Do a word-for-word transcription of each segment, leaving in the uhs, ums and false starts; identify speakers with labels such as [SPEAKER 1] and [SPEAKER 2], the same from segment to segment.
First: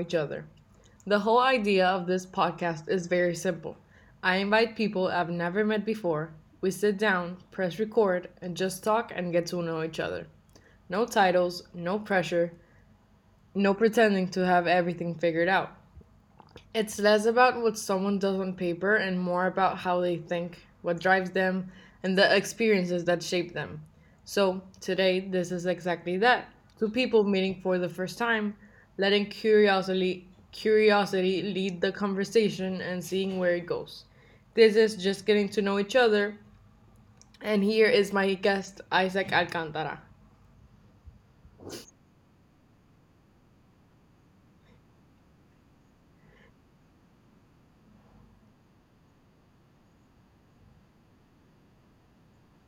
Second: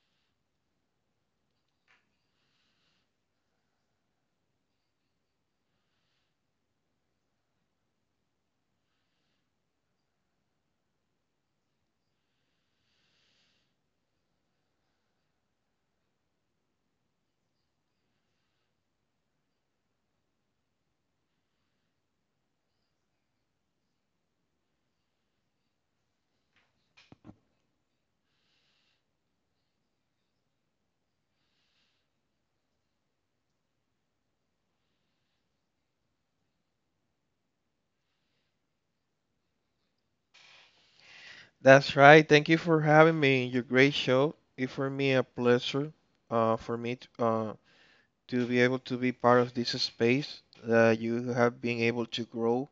[SPEAKER 1] Each Other. The whole idea of this podcast is very simple. I invite people I've never met before. We sit down, press record, and just talk and get to know each other. No titles, no pressure, no pretending to have everything figured out. It's less about what someone does on paper and more about how they think, what drives them, and the experiences that shape them. So today, this is exactly that. Two people meeting for the first time, letting curiosity, curiosity lead the conversation and seeing where it goes. This is just getting to know each other, and here is my guest, Isaac Alcantara.
[SPEAKER 2] That's right. Thank you for having me in your great show. It's for me a pleasure uh, for me to, uh, to be able to be part of this space that you have been able to grow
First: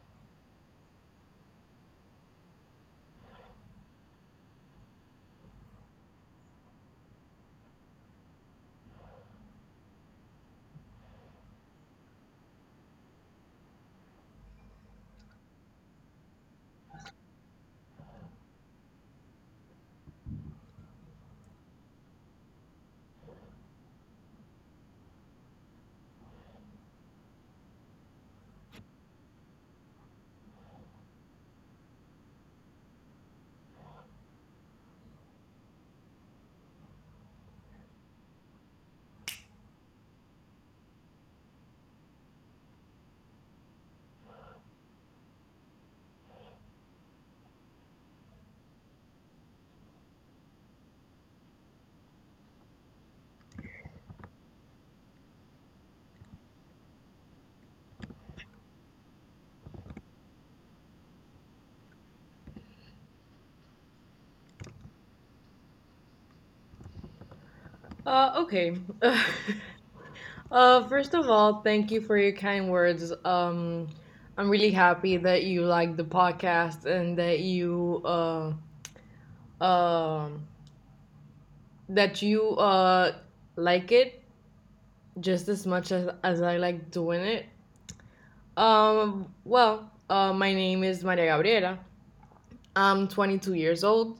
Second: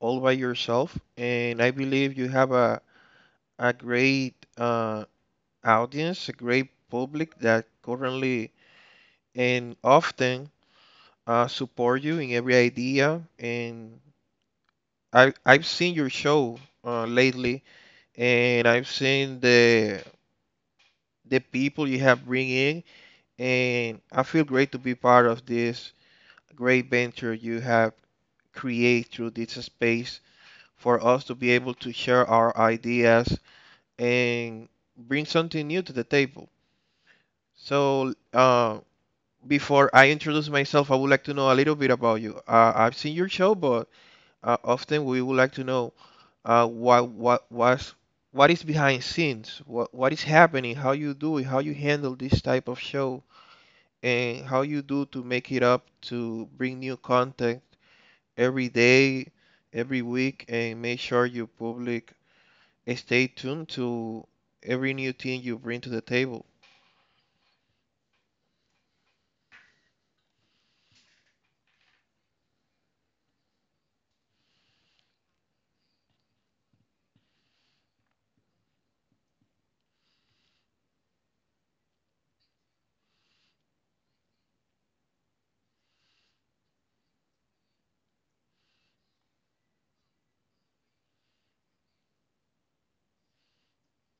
[SPEAKER 2] all by yourself. And I believe you have a, a great uh, audience, a great public that currently and often uh, support you in every idea. And I, I've seen your show uh, lately, and I've seen the the people you have bring in, and I feel great to be part of this great venture you have created through this space for us to be able to share our ideas and bring something new to the table. So, uh, before I introduce myself, I would like to know a little bit about you. Uh, I've seen your show, but uh, often we would like to know uh, what what was what is behind scenes, what what is happening, how you do it, how you handle this type of show, and how you do to make it up to bring new content every day, every week, and make sure you public stay tuned to every new thing you bring to the table.
[SPEAKER 1] Uh, okay. Uh, first of all, thank you for your kind words. Um, I'm really happy that you like the podcast and that you uh, um that you uh like it just as much as as I like doing it. Um, well, uh, my name is Maria Gabriela. I'm twenty-two years old.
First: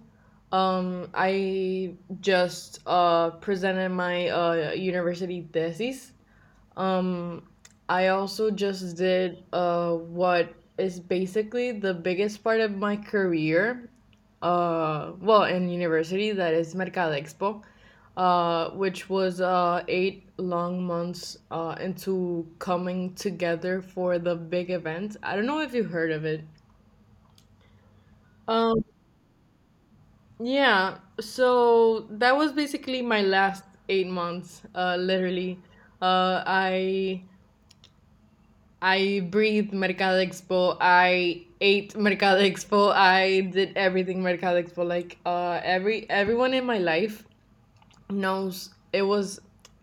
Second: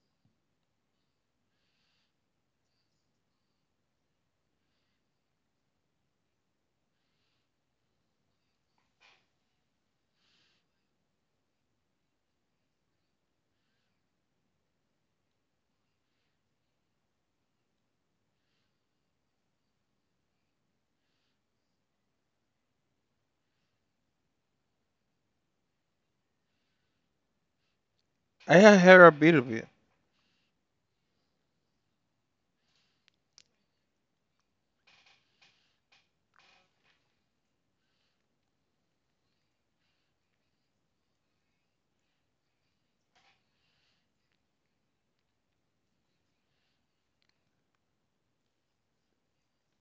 [SPEAKER 1] Um, I just uh presented my uh university thesis. Um, I also just did uh what is basically the biggest part of my career. Uh, well, in university, that is Mercado Expo, uh, which was uh eight long months uh into coming together for the big event. I don't know if you heard of it.
[SPEAKER 2] I have
[SPEAKER 1] Um,
[SPEAKER 2] heard a bit of it.
[SPEAKER 1] yeah, so that was basically my last eight months, uh, literally. Uh, I I breathed Mercado Expo. I ate Mercado Expo. I did everything Mercado Expo. Like uh, every everyone in my life knows it was,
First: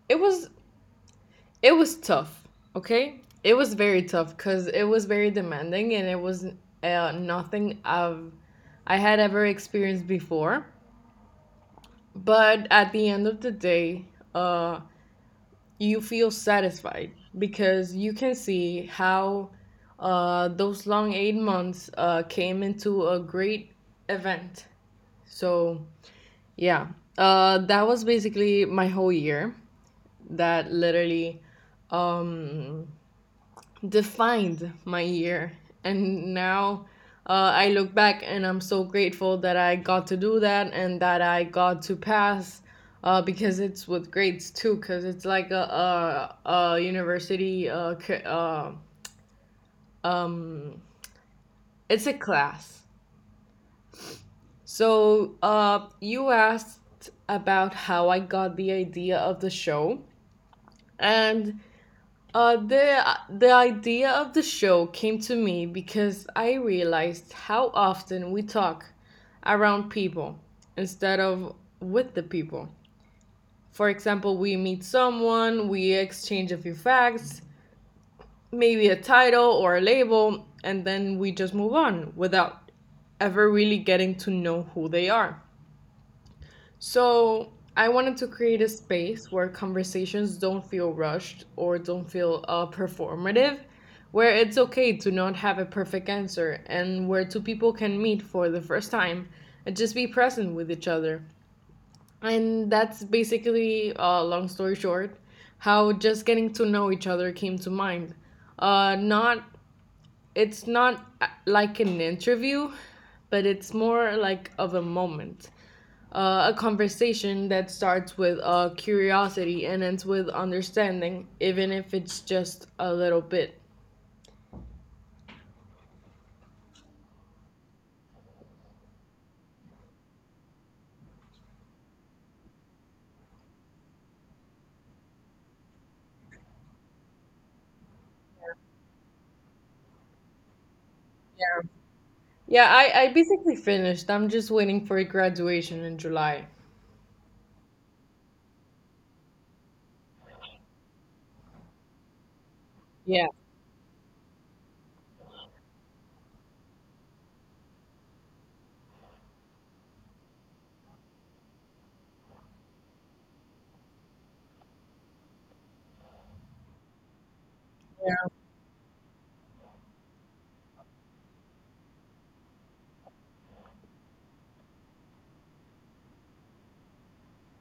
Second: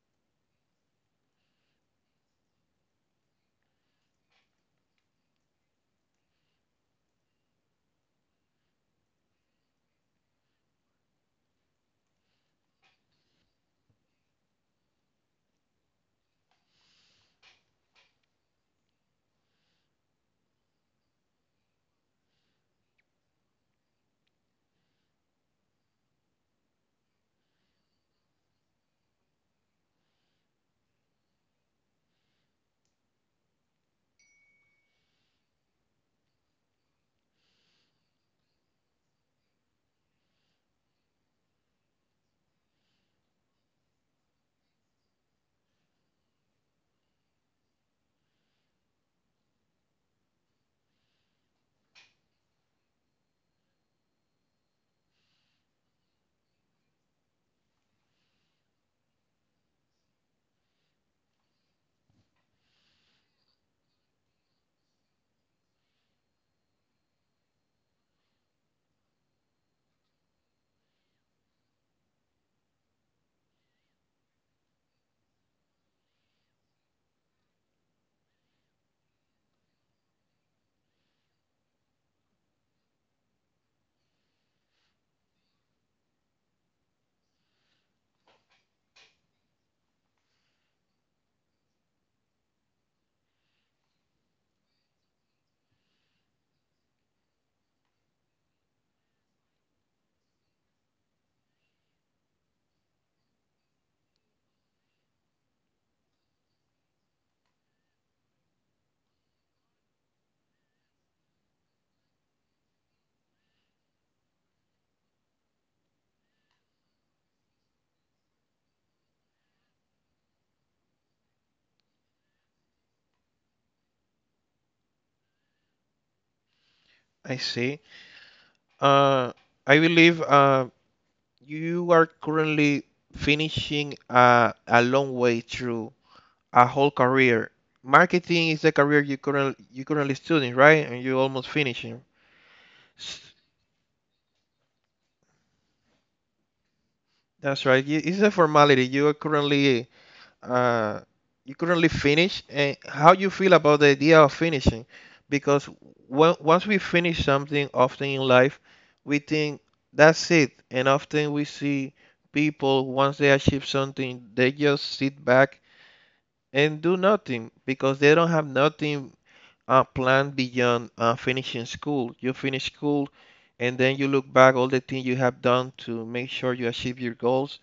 [SPEAKER 1] it was it was tough. Okay, it was very tough because it was very demanding and it was uh, nothing I've I had ever experienced before. But at the end of the day, uh, you feel satisfied because you can see how uh, those long eight months uh, came into a great event. So yeah, uh, that was basically my whole year that literally um, defined my year. And now uh, I look back and I'm so grateful that I got to do that and that I got to pass, uh, because it's with grades too, because it's like a, a, a university, uh, c- uh, um, it's a class. So uh, you asked about how I got the idea of the show. And Uh, the the idea of the show came to me because I realized how often we talk around people instead of with the people. For example, we meet someone, we exchange a few facts, maybe a title or a label, and then we just move on without ever really getting to know who they are. So I wanted to create a space where conversations don't feel rushed or don't feel uh, performative, where it's okay to not have a perfect answer, and where two people can meet for the first time and just be present with each other. And that's basically, uh, long story short, how just getting to know each other came to mind. Uh, not it's not uh, like an interview, but it's more like of a moment, uh, a conversation that starts with uh, curiosity and ends with understanding, even if it's just a little bit.
[SPEAKER 2] I see. Uh, I believe uh, you are currently finishing a, a long way through a whole career. Marketing is the career you currently you currently studying, right? And you're almost
[SPEAKER 1] Yeah,
[SPEAKER 2] finishing.
[SPEAKER 1] yeah. I, I basically finished. I'm just waiting for a graduation in July.
[SPEAKER 2] That's right. You- It's a formality. You are currently uh, you currently finish, and how
[SPEAKER 1] Yeah,
[SPEAKER 2] you feel about the idea of finishing? Because when, once we finish something, often in life, we think that's it, and often we see people, once they achieve something, they just sit back and do nothing because they don't have nothing uh, planned beyond uh, finishing school. You finish school, and then you look back all the things you have done to make sure you achieve your goals,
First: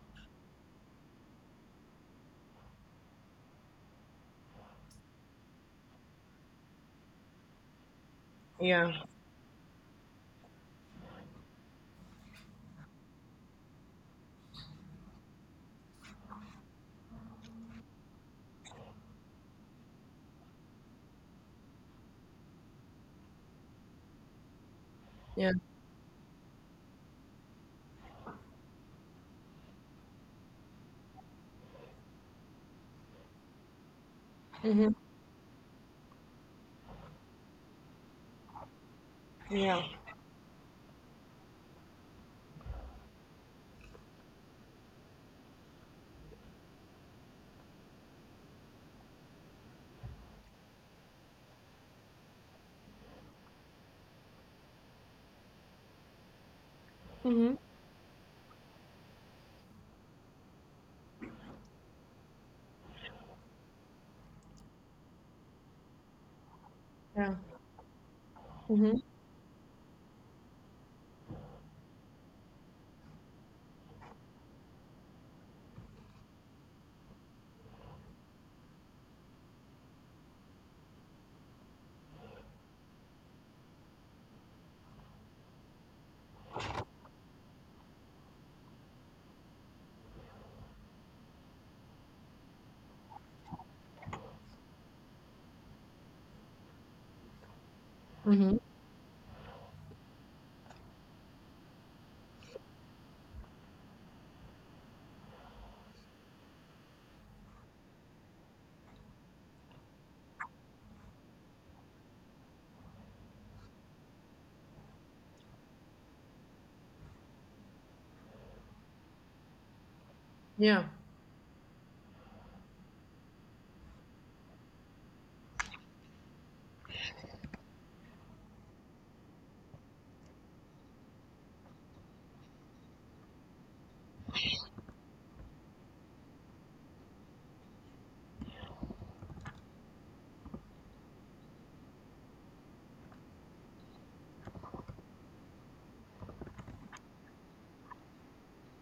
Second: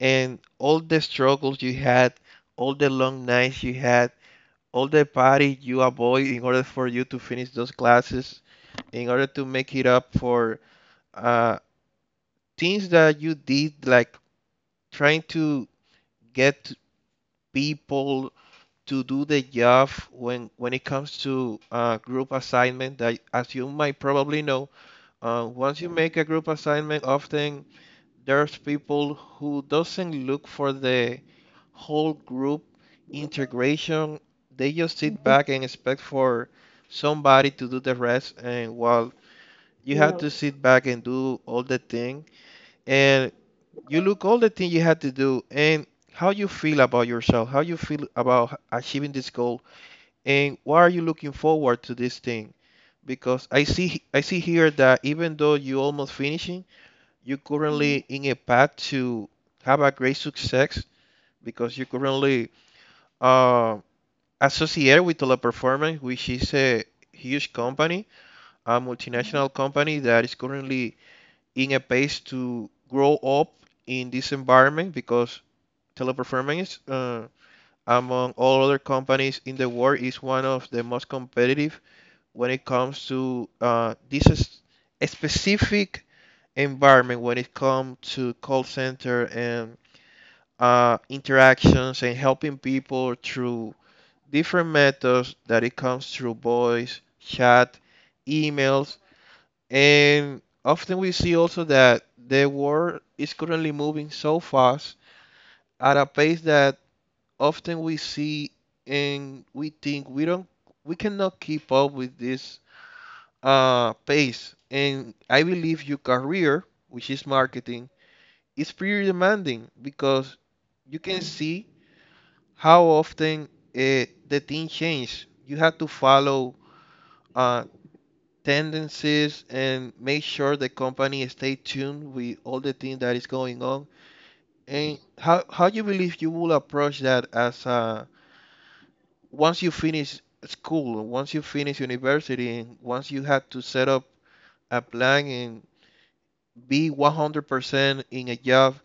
[SPEAKER 2] and all the struggles you had, all the long nights you had, all the party you avoid in order for you to finish those classes,
[SPEAKER 1] yeah,
[SPEAKER 2] in order to make it up for uh, things that you did, like trying to get people to do the job when when it comes to uh, group assignment. That, as you might probably know, uh,
[SPEAKER 1] yeah.
[SPEAKER 2] once you make a group assignment, often there's people who doesn't look for the whole group integration. They
[SPEAKER 1] Hmm.
[SPEAKER 2] just sit back and expect for somebody to do the rest, and while
[SPEAKER 1] Yeah.
[SPEAKER 2] you have, Yeah, to sit back and do all the thing, and you look all the thing you had to do, and how you feel about yourself, how you feel about h- achieving this goal, and why are you looking forward to this thing? Because I see I see here that, even though you almost finishing, you're Mhm.
[SPEAKER 1] Hmm.
[SPEAKER 2] currently in a path to have a great success because you're currently um associated with Teleperformance, which is a
[SPEAKER 1] Yeah.
[SPEAKER 2] huge company, a
[SPEAKER 1] Hmm.
[SPEAKER 2] multinational company that is currently in a pace to grow up in this environment, because Teleperformance, uh, among all other companies in the world, is one of the most competitive when it comes to uh, This is a specific environment when it comes to call center and uh, interactions and helping people through different methods that it comes through voice, chat,
[SPEAKER 1] Hmm.
[SPEAKER 2] emails, and often we see also that the world is currently moving so fast at a pace that often we see, and we think we don't we cannot keep up with this uh, pace. And I believe your career, which is marketing, is pretty demanding because
[SPEAKER 1] Yeah.
[SPEAKER 2] you can see how often uh, the thing change. You have to follow uh, tendencies and make sure the company stay tuned with all the things that is going on, and how how you believe you will approach that as uh, once you finish school, once you finish university, and once you have to set up a plan and be one hundred percent in a job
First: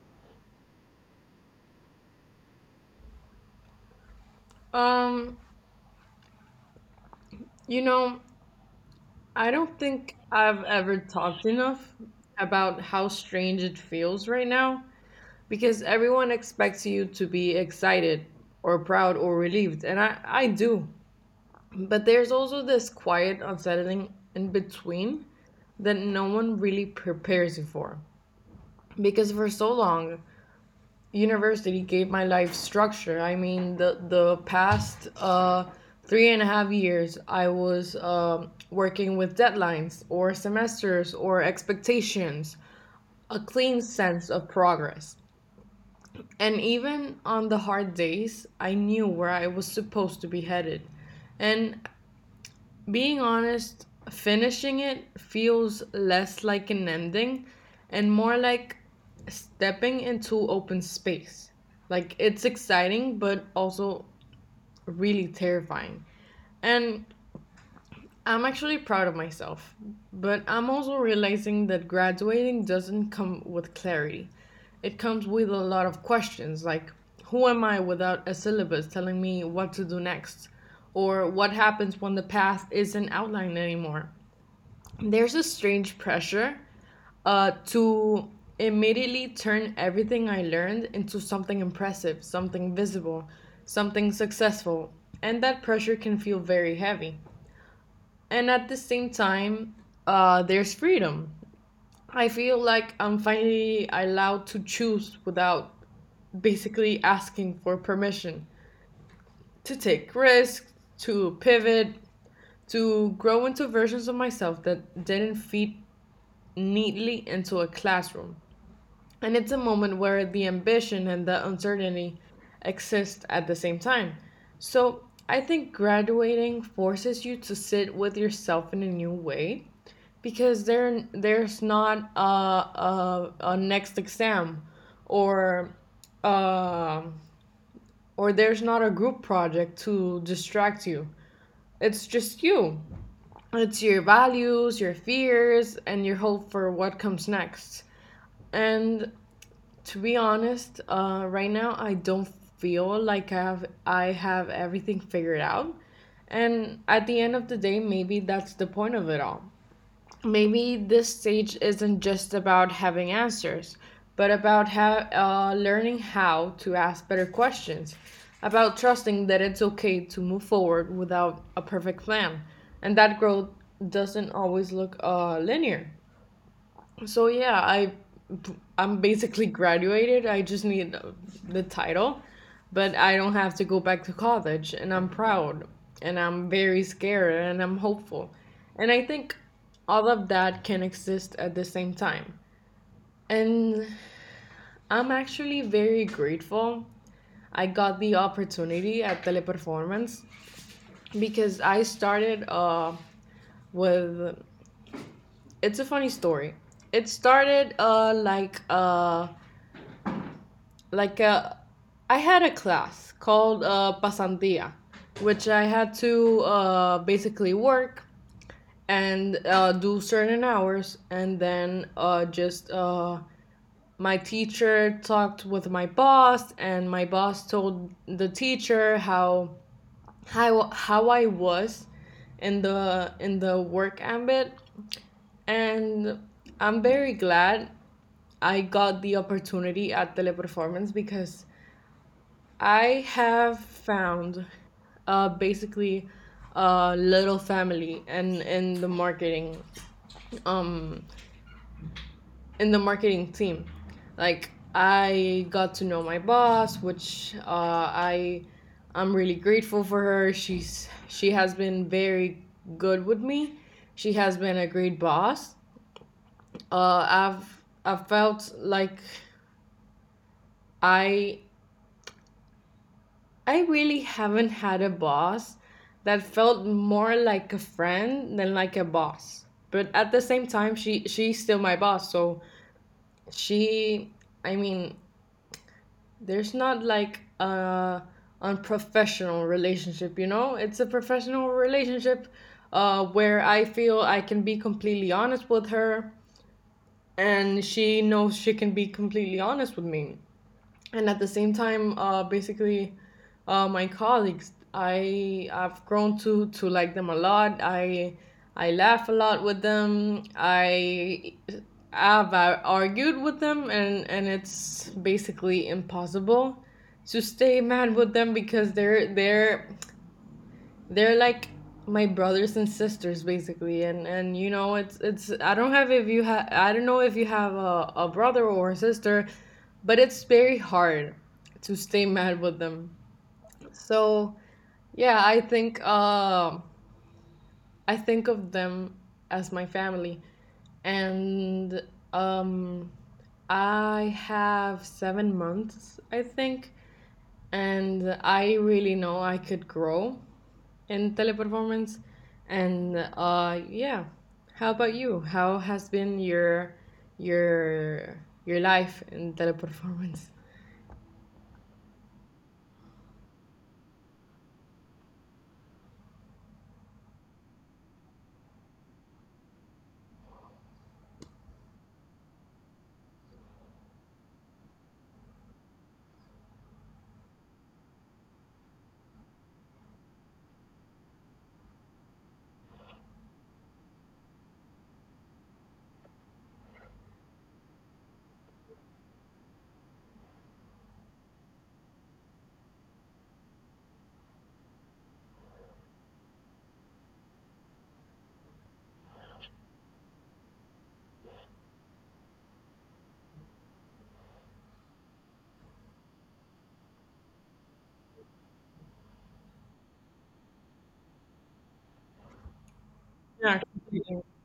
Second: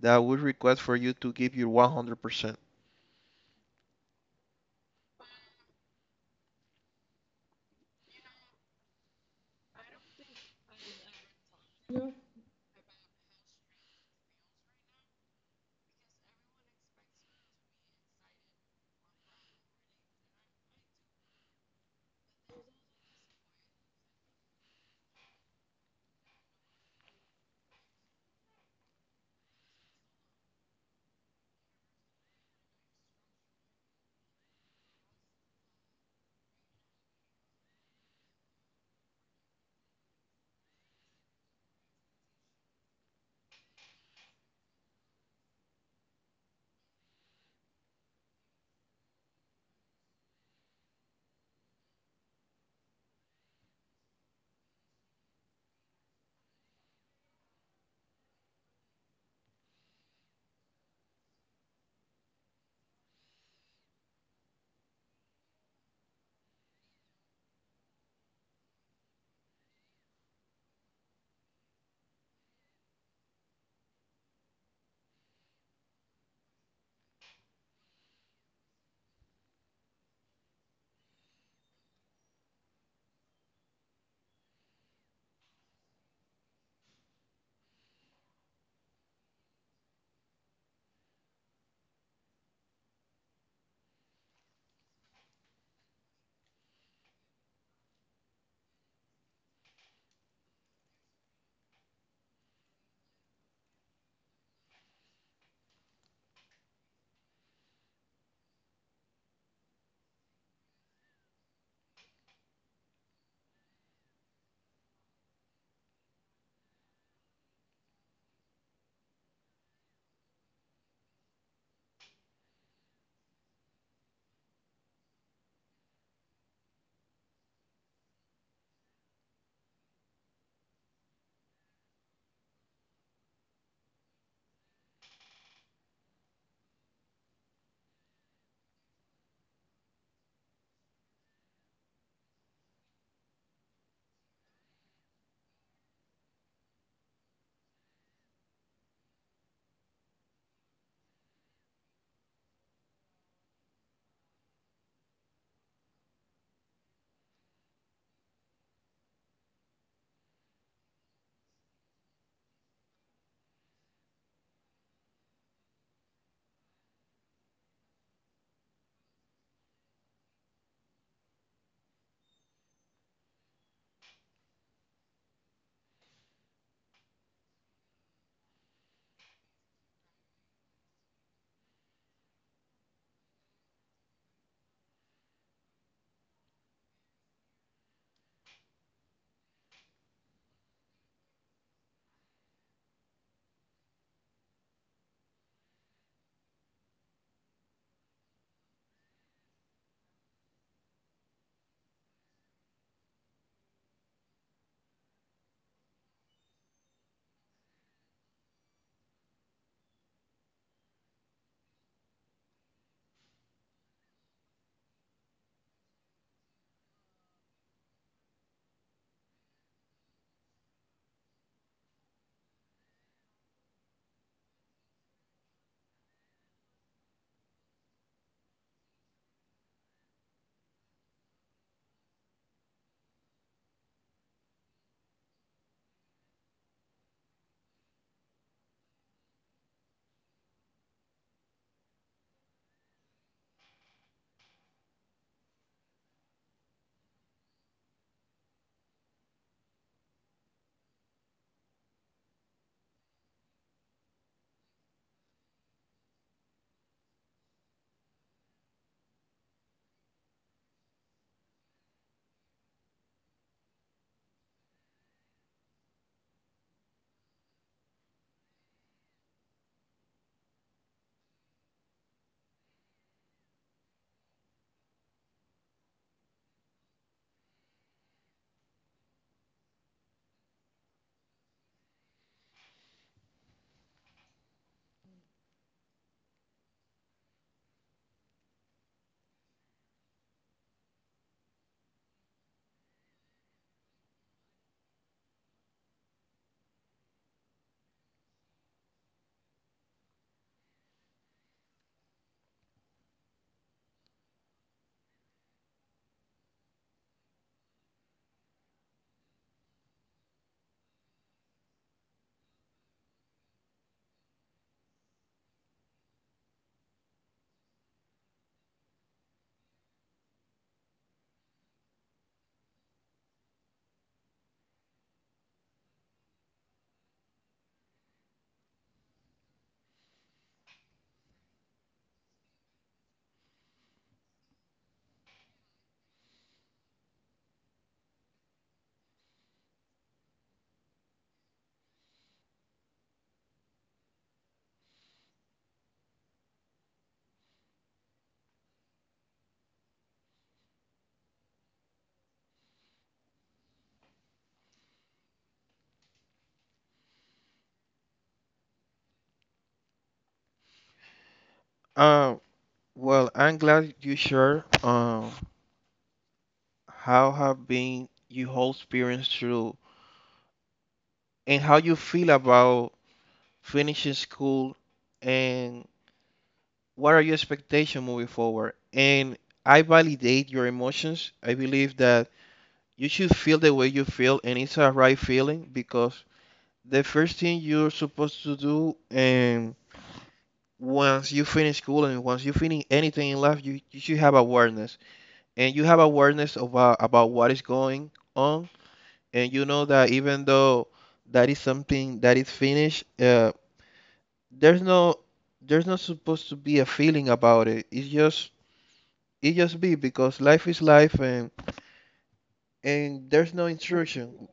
[SPEAKER 2] that would request for you to give your one hundred percent.
[SPEAKER 1] Um, you know, I don't think I've ever talked enough about how strange it feels right now because everyone expects you to be excited or proud or relieved, and I, I do, but there's also this quiet unsettling in between that no one really prepares you for, because for so long university gave my life structure. I mean, the, the past uh, three and a half years I was um working with deadlines or semesters or expectations, a clean sense of progress. And even on the hard days, I knew where I was supposed to be headed. And being honest, finishing it feels less like an ending and more like stepping into open space. Like it's exciting, but also really terrifying. And I'm actually proud of myself, but I'm also realizing that graduating doesn't come with clarity. It comes with a lot of questions, like who am I without a syllabus telling me what to do next? Or what happens when the path isn't outlined anymore? There's a strange pressure uh, to immediately turn everything I learned into something impressive, something visible, something successful. And that pressure can feel very heavy. And at the same time, uh, there's freedom. I feel like I'm finally allowed to choose without basically asking for permission, to take risks, to pivot, to grow into versions of myself that didn't fit neatly into a classroom. And it's a moment where the ambition and the uncertainty exist at the same time. So I think graduating forces you to sit with yourself in a new way, because there there's not a, a, a next exam, or uh, or there's not a group project to distract you. It's just you. It's your values, your fears, and your hope for what comes next. And to be honest, uh, right now I don't feel like i have i have everything figured out. And at the end of the day, maybe that's the point of it all. Maybe this stage isn't just about having answers, but about how, uh, learning how to ask better questions, about trusting that it's okay to move forward without a perfect plan, and that growth doesn't always look uh, linear. So yeah, I I'm basically graduated. I just need uh, the title, but I don't have to go back to college. And I'm proud, and I'm very scared, and I'm hopeful. And I think all of that can exist at the same time. And I'm actually very grateful I got the opportunity at Teleperformance because I started uh, with it's a funny story. It started uh, like uh, like uh, I had a class called uh, pasantia, which I had to uh, basically work and uh, do certain hours, and then uh, just uh, my teacher talked with my boss, and my boss told the teacher how how how I was in the in the work ambit, and I'm very glad I got the opportunity at Teleperformance because I have found uh, basically a little family, and in the marketing um in the marketing team. Like I got to know my boss, which uh, I I'm really grateful for her. She's she has been very good with me. She has been a great boss. Uh, I've I've felt like I I really haven't had a boss that felt more like a friend than like a boss. But at the same time, she she's still my boss, so she I mean, there's not like a unprofessional relationship, you know? It's a professional relationship uh, where I feel I can be completely honest with her, and she knows she can be completely honest with me. And at the same time, uh, basically, uh, my colleagues, i i've grown to to like them a lot. i i laugh a lot with them. I have uh, argued with them, and and it's basically impossible to stay mad with them because they're they're they're like my brothers and sisters, basically. And and you know, it's it's I don't have, if you have, I don't know if you have a, a brother or a sister, but it's very hard to stay mad with them. So yeah, i think uh, i think of them as my family. And um I have seven months, I think, and I really know I could grow in Teleperformance. And uh, yeah, how about you? How has been your your your life in Teleperformance?
[SPEAKER 2] Uh, well I'm glad you shared um, how have been your whole experience through, and how you feel about finishing school, and what are your expectations moving forward. And I validate your emotions. I believe that you should feel the way you feel, and it's a right feeling, because the first thing you're supposed to do, and once you finish school and once you finish anything in life, you, you should have awareness, and you have awareness about about what is going on. And you know that, even though that is something that is finished, uh, there's no there's not supposed to be a feeling about it. It's just it just be, because life is life, and and there's no
[SPEAKER 1] Yeah, completely.
[SPEAKER 2] instruction.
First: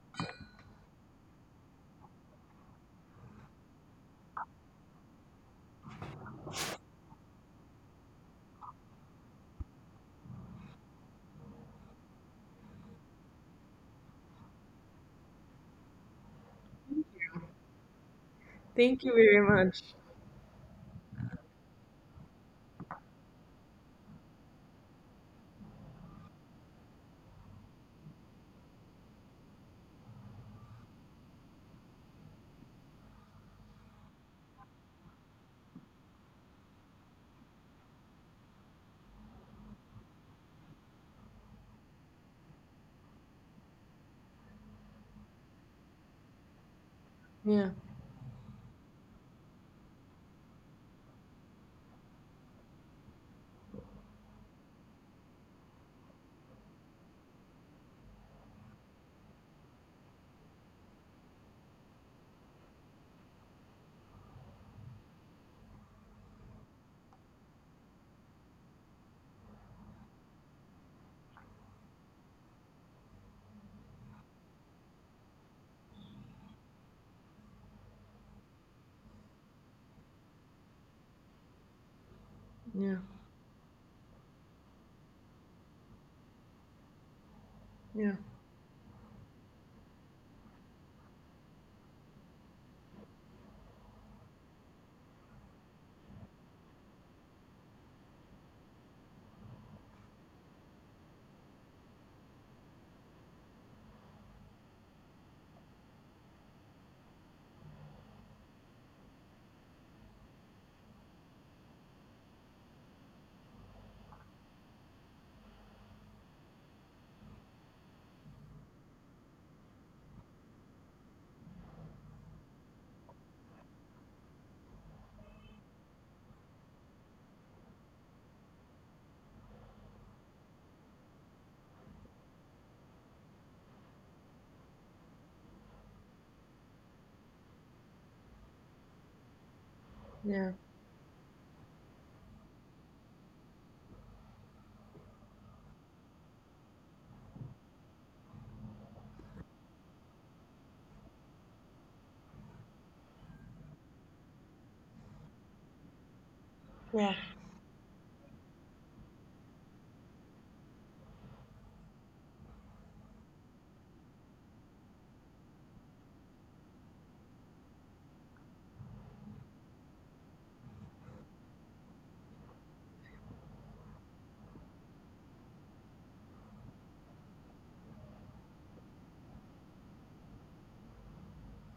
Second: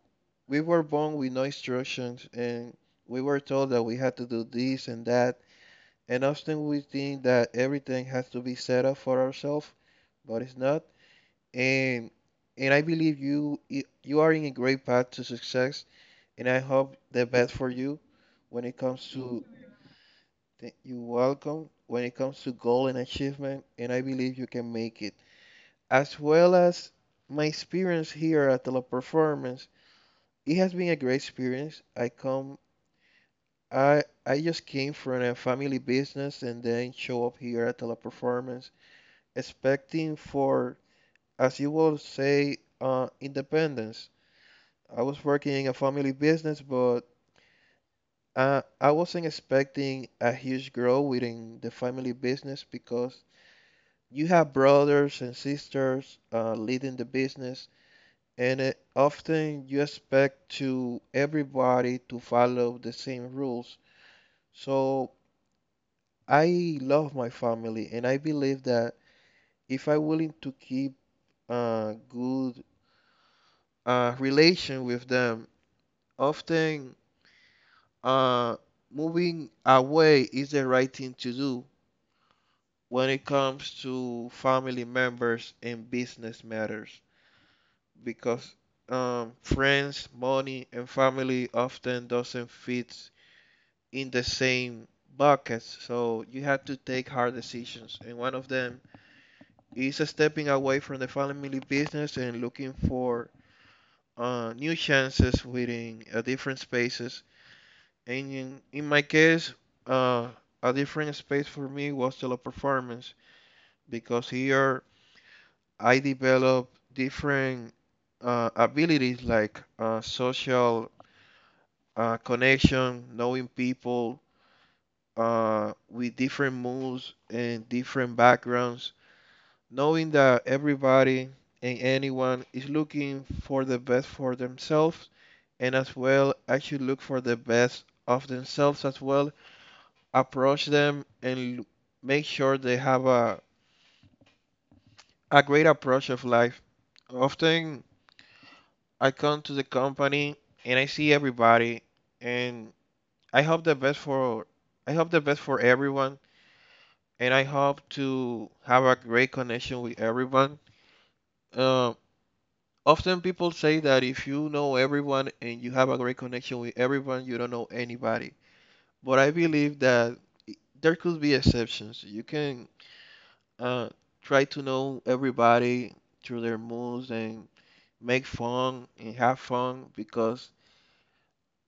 [SPEAKER 2] We were born with no instructions, and we were told that we had to do this and that. And often we think that everything has to be set up for ourselves, but it's not. And and I believe you you are in a great path to success, and I hope the best for you when it
[SPEAKER 1] Thank
[SPEAKER 2] comes
[SPEAKER 1] you very
[SPEAKER 2] to—
[SPEAKER 1] much.
[SPEAKER 2] You're welcome. When it comes to goal and achievement, and I believe you can make it. As well as my experience here at Teleperformance, it has been a great experience. I come, I I just came from a family business and then show up here at Teleperformance, expecting for, as you will say, uh, independence. I was working in a family business, but
[SPEAKER 1] Yeah,
[SPEAKER 2] uh, I wasn't expecting a huge growth within the family business, because you have brothers and sisters uh, leading the business, and it, often you expect to everybody to follow the same rules. So I love my family, and I believe that, if I'm willing to keep a good uh, relation with them, often, uh, moving away is the right thing to do
[SPEAKER 1] yeah,
[SPEAKER 2] when it comes to family members and business matters.
[SPEAKER 1] yeah,
[SPEAKER 2] Because um, friends, money, and family often doesn't fit in the same buckets. So you have to take hard decisions, and one of them is stepping away from the family business and looking for uh, new chances within uh, different spaces. And in, in my case, uh, a different space for me was Teleperformance, because here I developed different uh, abilities, like uh, social uh, connection, knowing people uh, with different moods and different backgrounds, knowing that everybody and anyone is looking for the best for themselves, and as well actually look for the best of themselves as well,
[SPEAKER 1] yeah.
[SPEAKER 2] approach them and make sure they have a, a great approach of life. Often I come to the company and I see everybody, and I hope the best for I hope the best for everyone,
[SPEAKER 1] Yeah,
[SPEAKER 2] and I hope to have a great connection with everyone. Um, often people say that if you know everyone and you have a great connection with everyone, you don't know anybody. But I believe that there could be exceptions. You can uh, try to know everybody through their moves and make fun and have fun, because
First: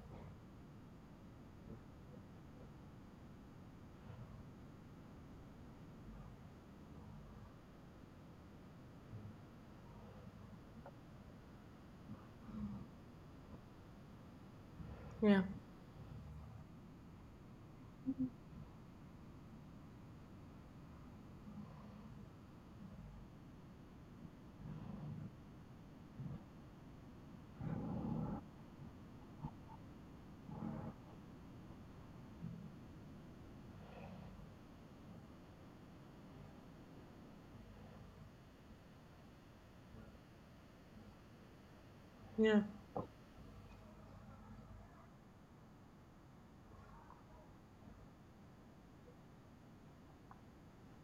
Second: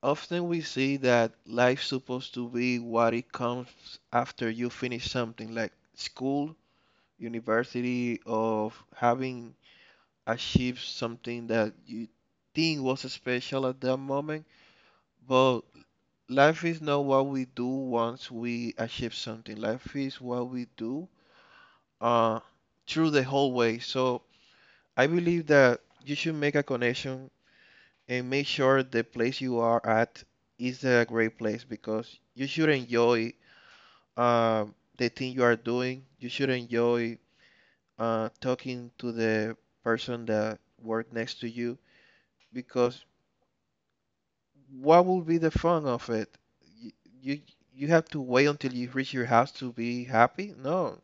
[SPEAKER 2] often we see that life's supposed to be what it comes after you finish something, like school, university, of having achieve something that you think was special at that moment.
[SPEAKER 1] yeah,
[SPEAKER 2] But life is not what we do once we achieve something. Life is what we do uh, through the whole way. So I believe that you should make a connection and make sure the place you are at is a great place, because you should enjoy uh, the thing you are doing. You should enjoy uh, talking to the person that work next to you,
[SPEAKER 1] yeah.
[SPEAKER 2] because what will be the fun of it? You, you you have to wait until you reach your house to be happy? No,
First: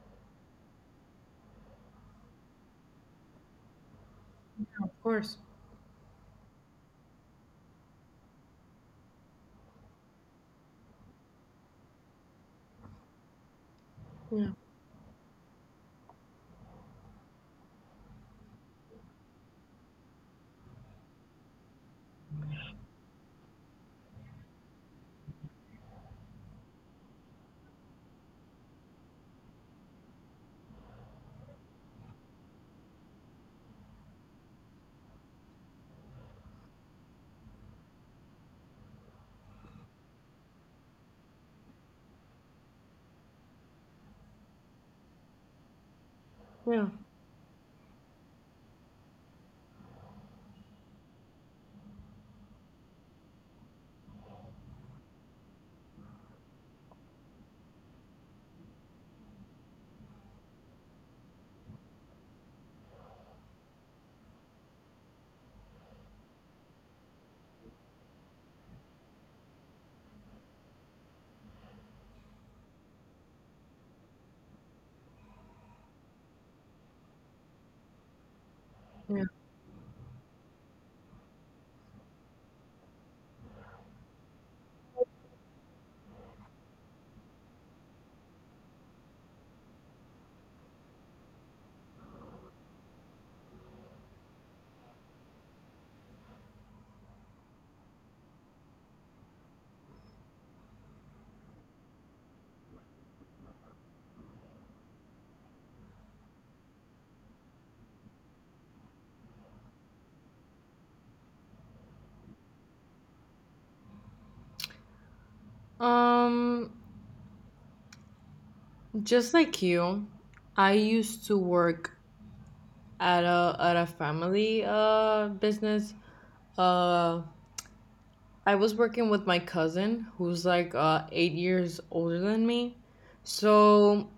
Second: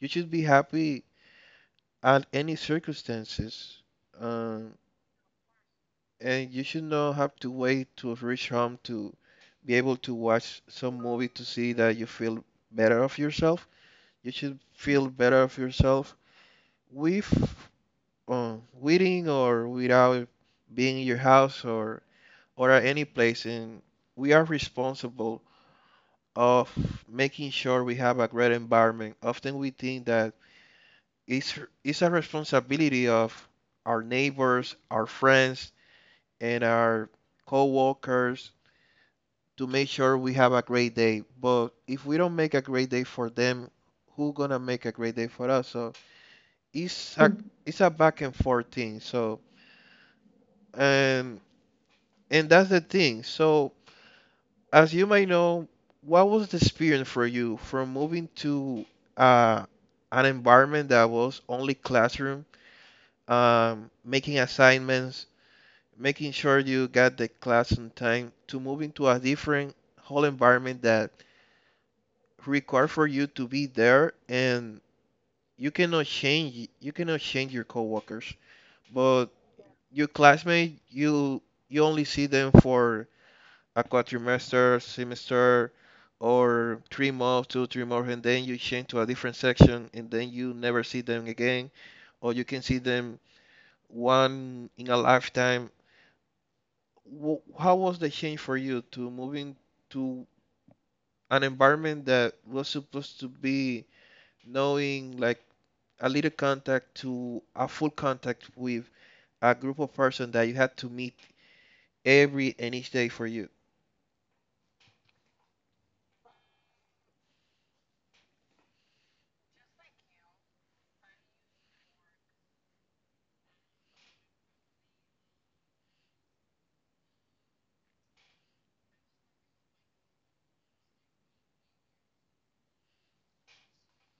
[SPEAKER 2] you should be happy at any circumstances. Um,
[SPEAKER 1] Of course.
[SPEAKER 2] and you should not have to wait to reach home to be able to watch some movie to see that you feel better of yourself. You
[SPEAKER 1] Yeah,
[SPEAKER 2] should feel better of yourself with, uh, within or without being in your house, or or at any place. And we are responsible of making sure we have a great environment. Often we think that it's, it's a responsibility of our neighbors, our friends, and our co-workers to make sure we have a great day. But if we don't make a great day for them, who gonna make a great day for us? So
[SPEAKER 1] yeah,
[SPEAKER 2] it's a it's a back and forth thing. So, and and that's the thing. So as you might know, what was the experience for you from moving to uh, an environment that was only classroom, um, making assignments, making sure you got the class on time, to moving to a different whole environment that required for you to be there and you cannot change you cannot change your coworkers,
[SPEAKER 1] yeah.
[SPEAKER 2] but your classmate you you only see them for a quadrimester, semester, or three months, two, three months, and then you change to a different section, and then you never see them again, or you can see them one in a lifetime. How was the change for you to moving to an environment that was supposed to be knowing like a little contact to a full contact with a group of person that you had to meet every and each day for you?
[SPEAKER 1] Um, just like you, I used to work at a at a family uh business. Uh I was working with my cousin who's like uh, eight years older than me. So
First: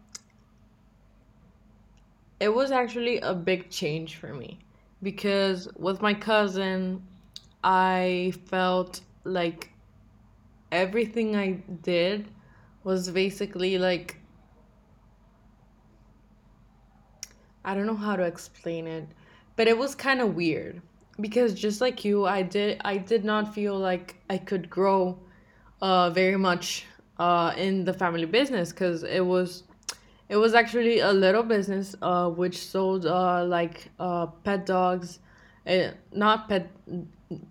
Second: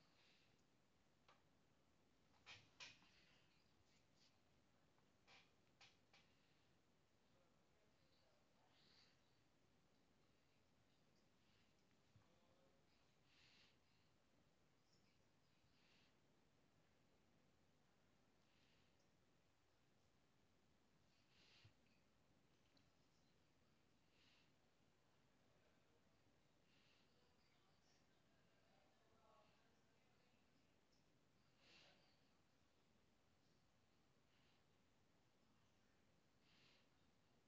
[SPEAKER 1] it was actually a big change for me, because with my cousin, I felt like everything I did was basically like, I don't know how to explain it, but it was kind of weird because, just like you, I did, I did not feel like I could grow uh, very much uh, in the family business, because it was, it was actually a little business, uh, which sold, uh, like uh, pet dogs, eh, not pet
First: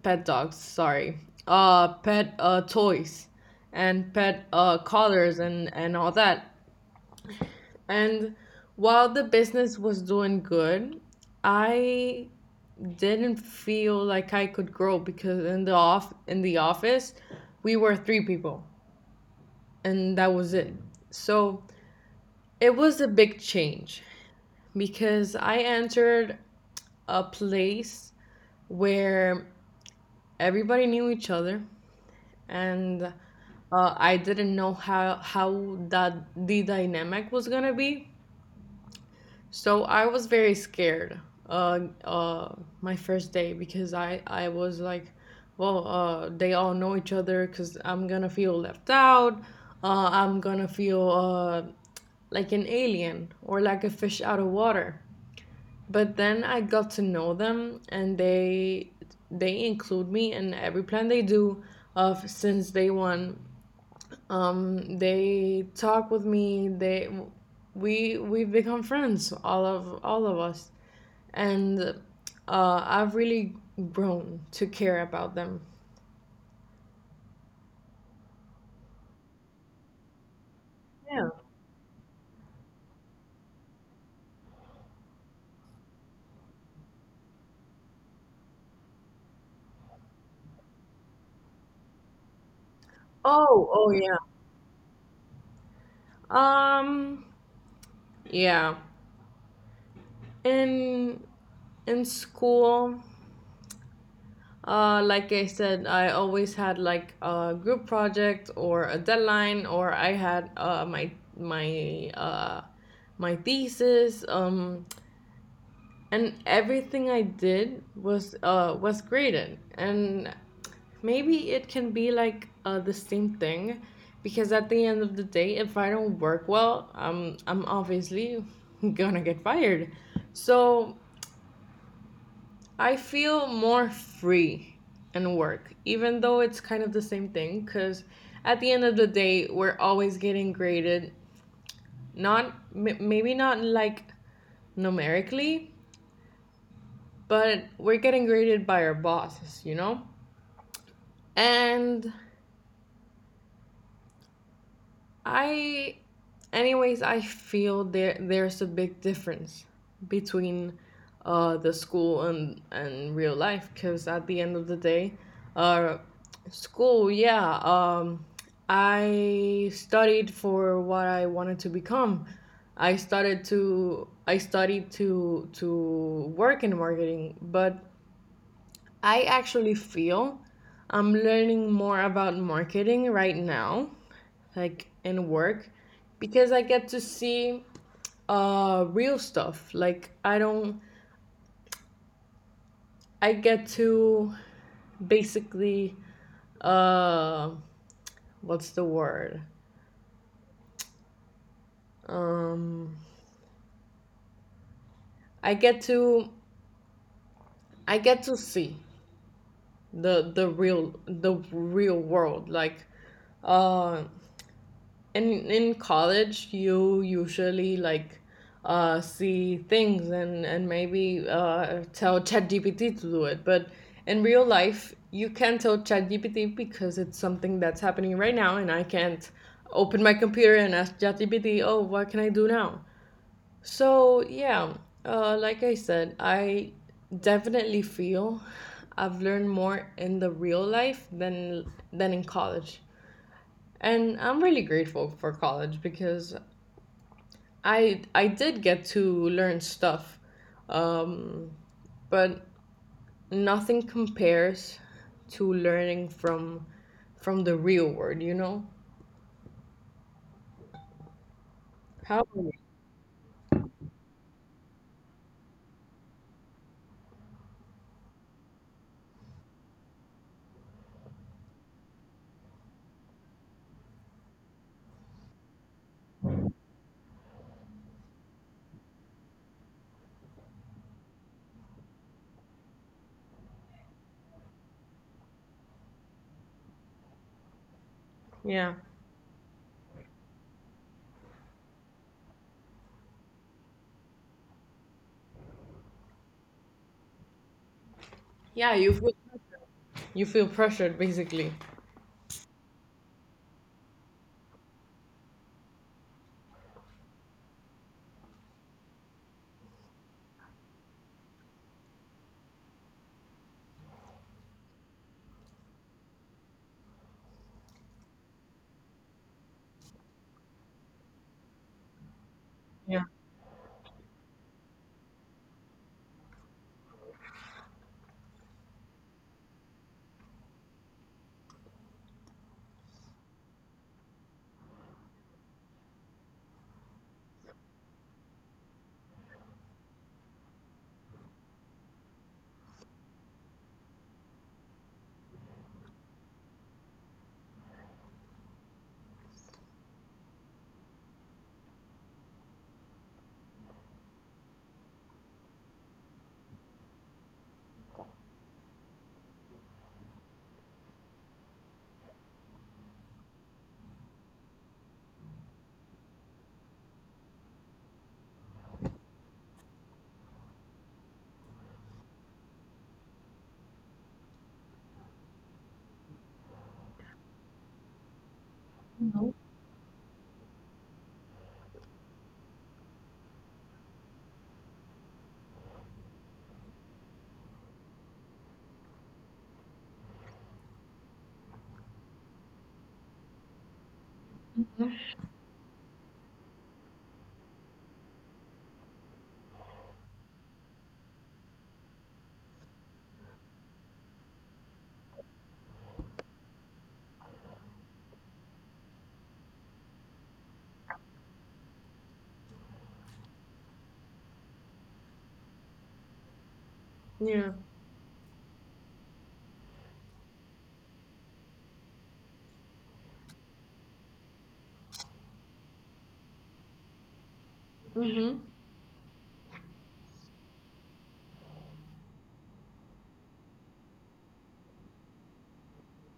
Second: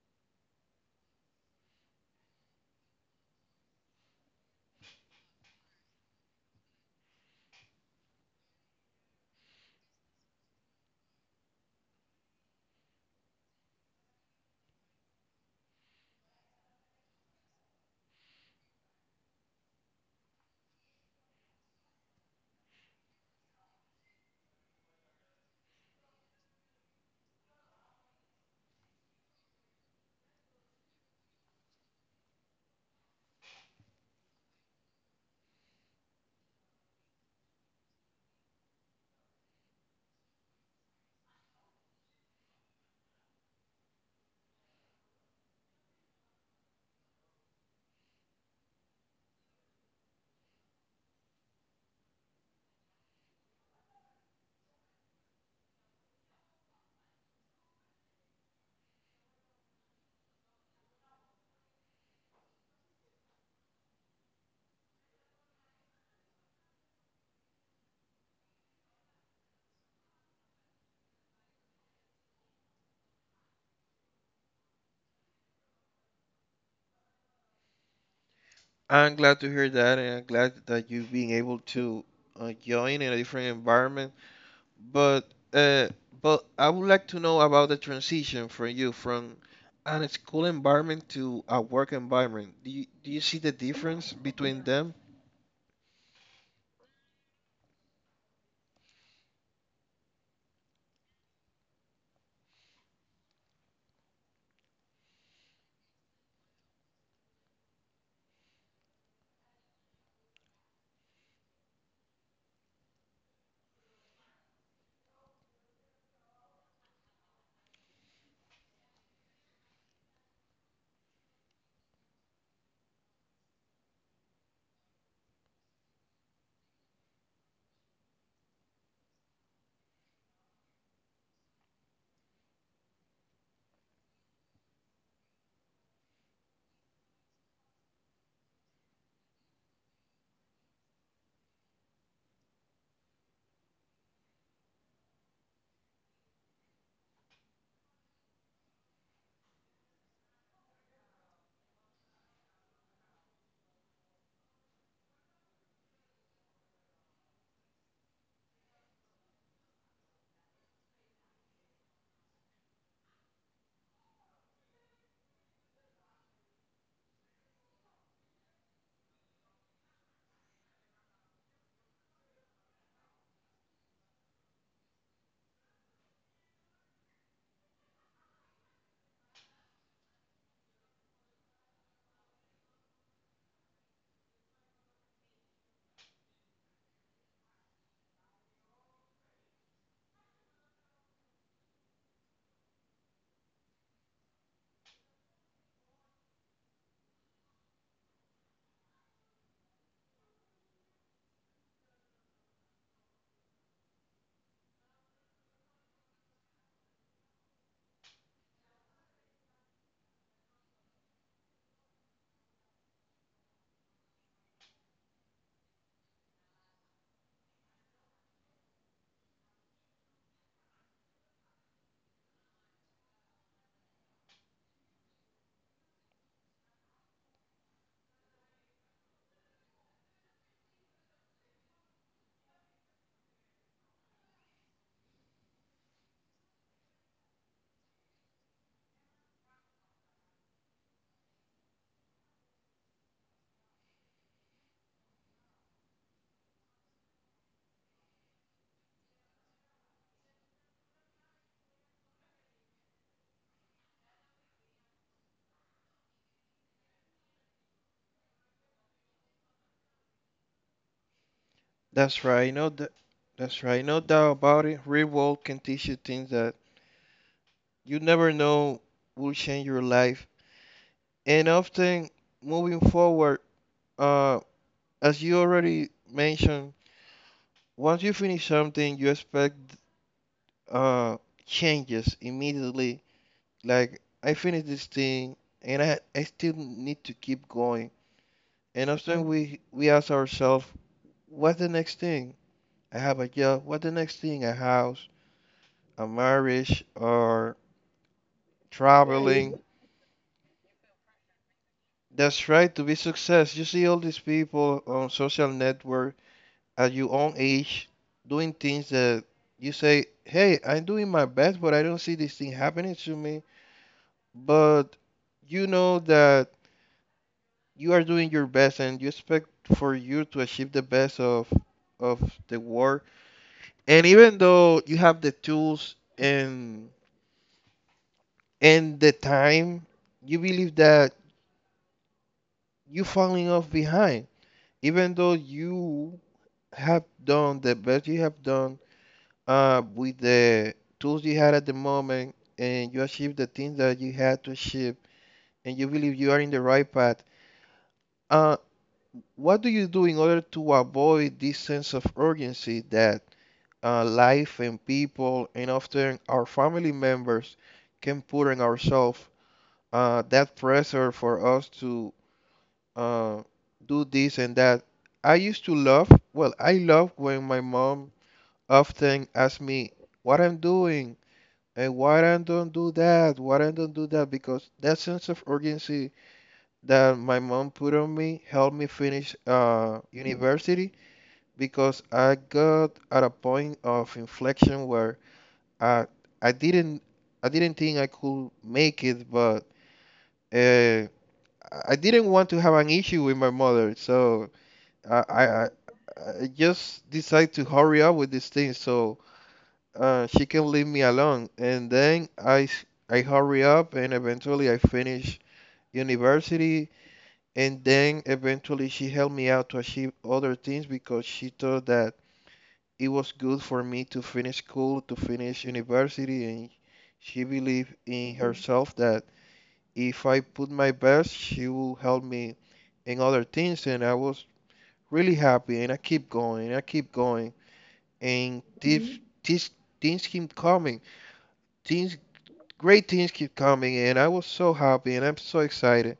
[SPEAKER 1] pet dogs. Sorry, uh, pet uh, toys and pet uh, collars and and all that. And while the business was doing good, I didn't feel like I could grow because in the off in the office, we were three people, and that was it. So it was a big change, because I entered a place where everybody knew each other, and uh, I didn't know how how that the dynamic was gonna be. So I was very scared uh, uh, my first day because I, I was like, well, uh, they all know each other because I'm gonna feel left out. Uh, I'm gonna feel uh, like an alien or like a fish out of water. But then I got to know them and they they include me in every plan they do of since day one. Um, they talk with me. They we we've become friends, all of all of us, and uh, I've really grown to care about them.
[SPEAKER 2] I'm glad to hear that, and I'm glad that you've been
[SPEAKER 1] Yeah.
[SPEAKER 2] able to uh, join in a different environment. But uh, but I would like to know about the transition for you from a school environment to a work environment. Do you do you see the
[SPEAKER 1] Oh, oh
[SPEAKER 2] difference
[SPEAKER 1] yeah.
[SPEAKER 2] between them?
[SPEAKER 1] Um, yeah. In in school, Uh, like I said, I always had like a group project or a deadline, or I had uh, my my uh, my thesis. Um, and everything I did was uh, was graded. And maybe it can be like uh, the same thing, because at the end of the day, if I don't work well, um, I'm obviously gonna get fired. So I feel more free in work, even though it's kind of the same thing, because at the end of the day, we're always getting graded. Not, m- Maybe not like numerically, but we're getting graded by our bosses, you know? And I, Anyways, I feel there there's a big difference between uh, the school and and real life because at the end of the day, uh, school, yeah, um, I studied for what I wanted to become. I started to I studied to to work in marketing, but I actually feel I'm learning more about marketing right now like in work because I get to see uh real stuff. Like I don't I get to basically uh what's the word? Um I get to I get to see the the real the real world like uh in in college you usually like uh see things and and maybe uh tell ChatGPT to do it, but in real life you can tell ChatGPT because it's something that's happening right now, and I can't open my computer and ask ChatGPT, oh, what can I do now. So yeah, uh like I said, I definitely feel I've learned more in the real life than than in college, and I'm really grateful for college because I I did get to learn stuff, um, but nothing compares to learning from from the real world. You know
[SPEAKER 2] That's
[SPEAKER 1] how?
[SPEAKER 2] right. No, th- that's right. No doubt about it. Real world can teach you things that you never know will change your life, and often moving forward. Uh, as you already mentioned, once you finish something, you expect uh, changes immediately. Like I finished this thing, and I I still need to keep going.
[SPEAKER 1] Yeah,
[SPEAKER 2] And often we we ask ourselves, what's the next thing? I have a job. What's the next thing? A house, a marriage, or
[SPEAKER 1] yeah. You feel,
[SPEAKER 2] traveling.
[SPEAKER 1] you feel pressured basically.
[SPEAKER 2] That's right. To be success, you see all these people on social network at your own age doing things that you say, "Hey, I'm doing my best, but I don't see this thing happening to me." But you know that you are doing your best and you expect for you to achieve the best of of the
[SPEAKER 1] Yeah.
[SPEAKER 2] work, and even though you have the tools and and the time, you believe that you falling off behind, even though you have done the best you have done uh, with the tools you had at the moment and you achieved the things that you had to achieve and you believe you are in the right path. uh, What do you do in order to avoid this sense of urgency that uh, life and people and often our family members can put on ourselves? Uh, that pressure for us to uh, do this and that. I used to love, well, I love when my mom often asks me what I'm doing and why I don't do that, why I don't do that, because that sense of urgency that my mom put on me helped me
[SPEAKER 1] Mhm.
[SPEAKER 2] finish uh, university, because I got at a point of inflection where I I didn't I didn't think I could make it, but uh, I didn't want to have an issue with my mother, so I I, I I just decided to hurry up with this thing so uh, she can leave me alone. And then I s- I hurry up and eventually I finish university. And then eventually she helped me out to achieve other things because she thought that it was good for me to finish school, to finish university, and she
[SPEAKER 1] Yeah.
[SPEAKER 2] believed in herself that if I put my best, she will help me in other things. And I was really happy, and I keep going, and I keep going,
[SPEAKER 1] Mhm.
[SPEAKER 2] and this, mhm, this, things keep coming, things, great things keep coming, and I was so happy, and I'm so excited.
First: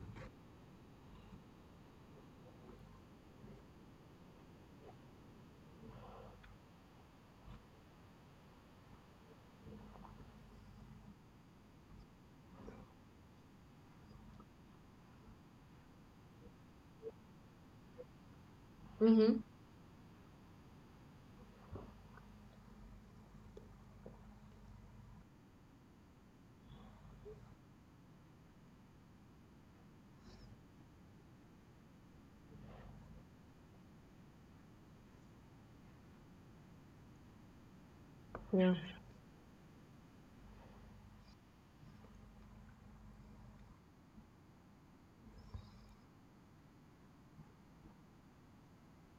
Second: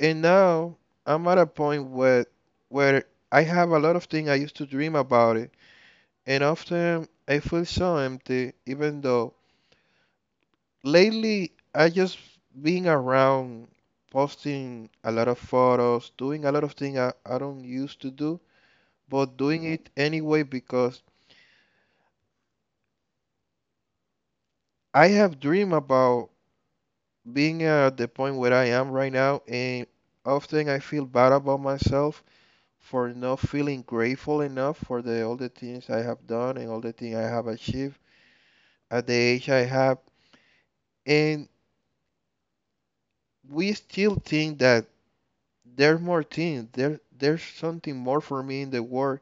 [SPEAKER 2] And now I'm at a point where, where I have a lot of things I used to dream about, and often I feel so empty, even though lately I just being around posting a lot of photos, doing a lot of things I, I don't used to do, but
[SPEAKER 1] Mhm.
[SPEAKER 2] doing it anyway because I have dream about being at the point where I am right now, and often I feel bad about myself for not feeling grateful enough for the all the things I have done and all the things I have achieved
[SPEAKER 1] Yeah.
[SPEAKER 2] at the age I have, and we still think that there's more things. There, there's something more for me in the world.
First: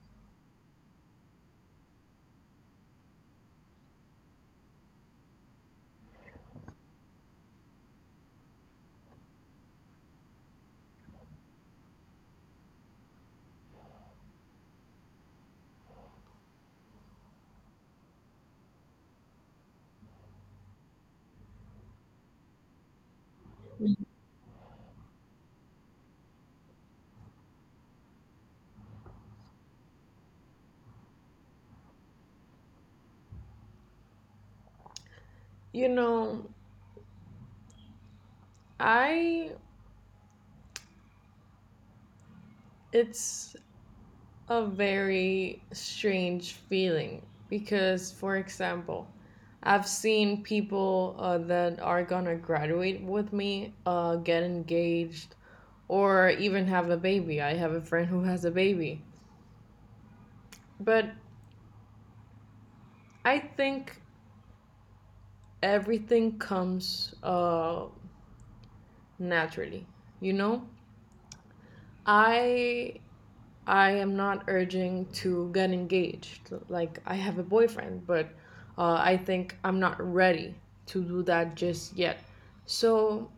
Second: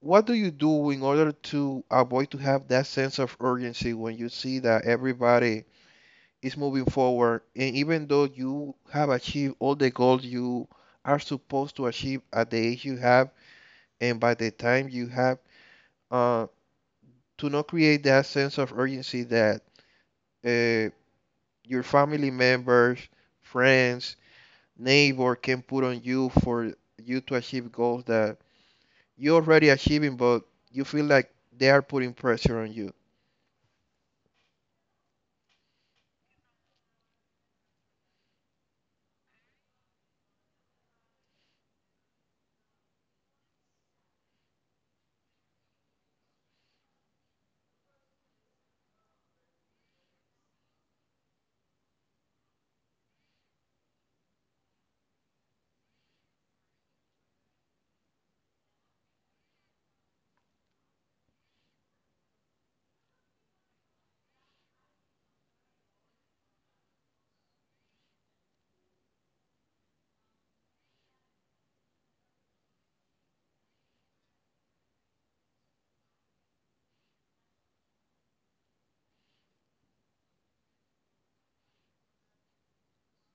[SPEAKER 2] What do you do in order to avoid to have that sense of urgency when you see that everybody is moving forward, and even though you have achieved all the goals you are supposed to achieve at the age you have, and by the time you have, uh, to not create that sense of urgency that uh, your family members, friends, neighbor can put on you for you to achieve goals that you already achieving, but you feel like they are putting pressure on you.
[SPEAKER 1] You know, I it's a very strange feeling because, for example, I've seen people uh, that are gonna graduate with me uh, get engaged or even have a baby. I have a friend who has a baby. But I think everything comes uh, naturally, you know? I I am not urging to get engaged. Like I have a boyfriend, but uh, I think I'm not ready to do that just yet. So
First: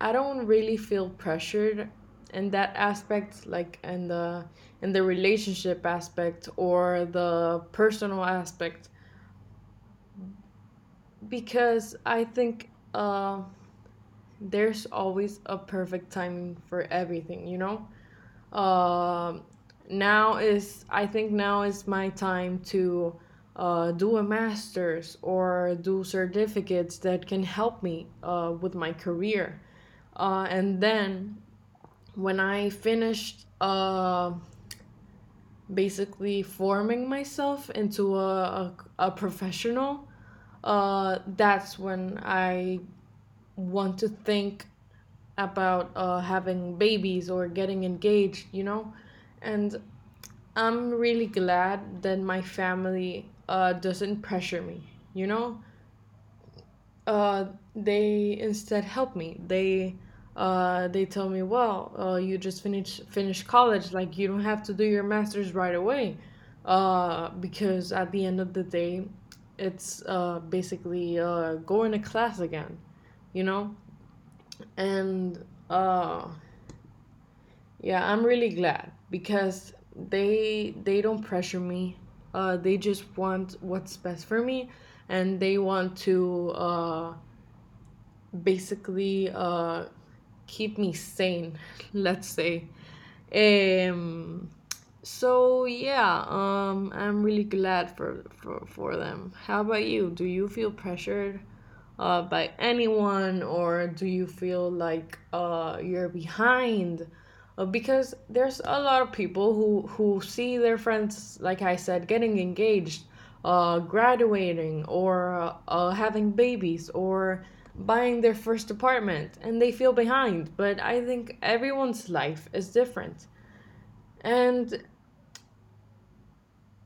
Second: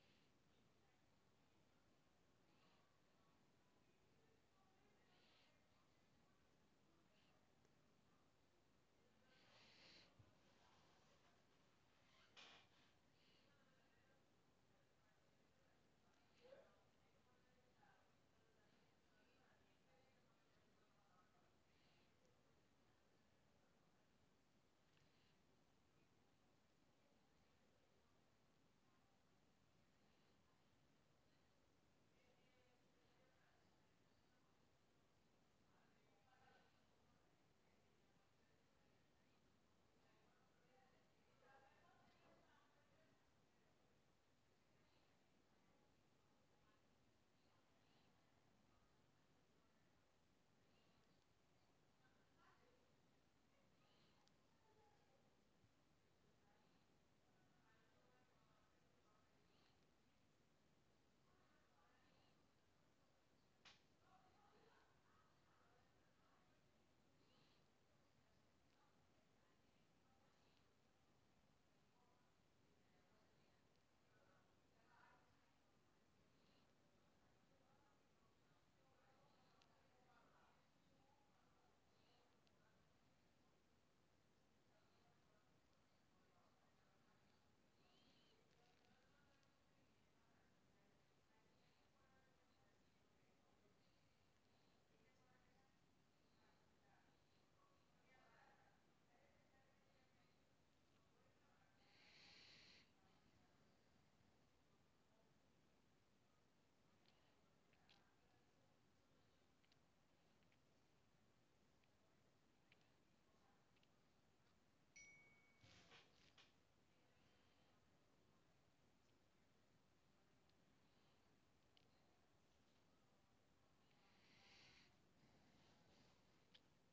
[SPEAKER 1] I don't really feel pressured in that aspect, like in the in the relationship aspect or the personal aspect, because I think uh, there's always a perfect time for everything. You know? Um now is I think now is my time to uh, do a master's or do certificates that can help me uh, with my career. Uh, and then when I finished uh, basically forming myself into a, a, a professional, uh, that's when I want to think about uh, having babies or getting engaged, you know? And I'm really glad that my family uh, doesn't pressure me. You know, uh, they instead help me. They uh, they tell me, well, uh, you just finish finish college. Like you don't have to do your master's right away, uh, because at the end of the day, it's uh, basically uh, going to class again. You know, and uh, yeah, I'm really glad because they they don't pressure me. Uh, they just want what's best for me, and they want to uh, basically uh, keep me sane. Let's say, um, so yeah, um, I'm really glad for, for for them. How about you? Do you feel pressured uh, by anyone, or do you feel like uh, you're behind? Uh, because there's a lot of people who who see their friends, like I said, getting engaged, uh, graduating, or uh, having babies, or buying their first apartment, and they feel behind. But I think everyone's life is different. And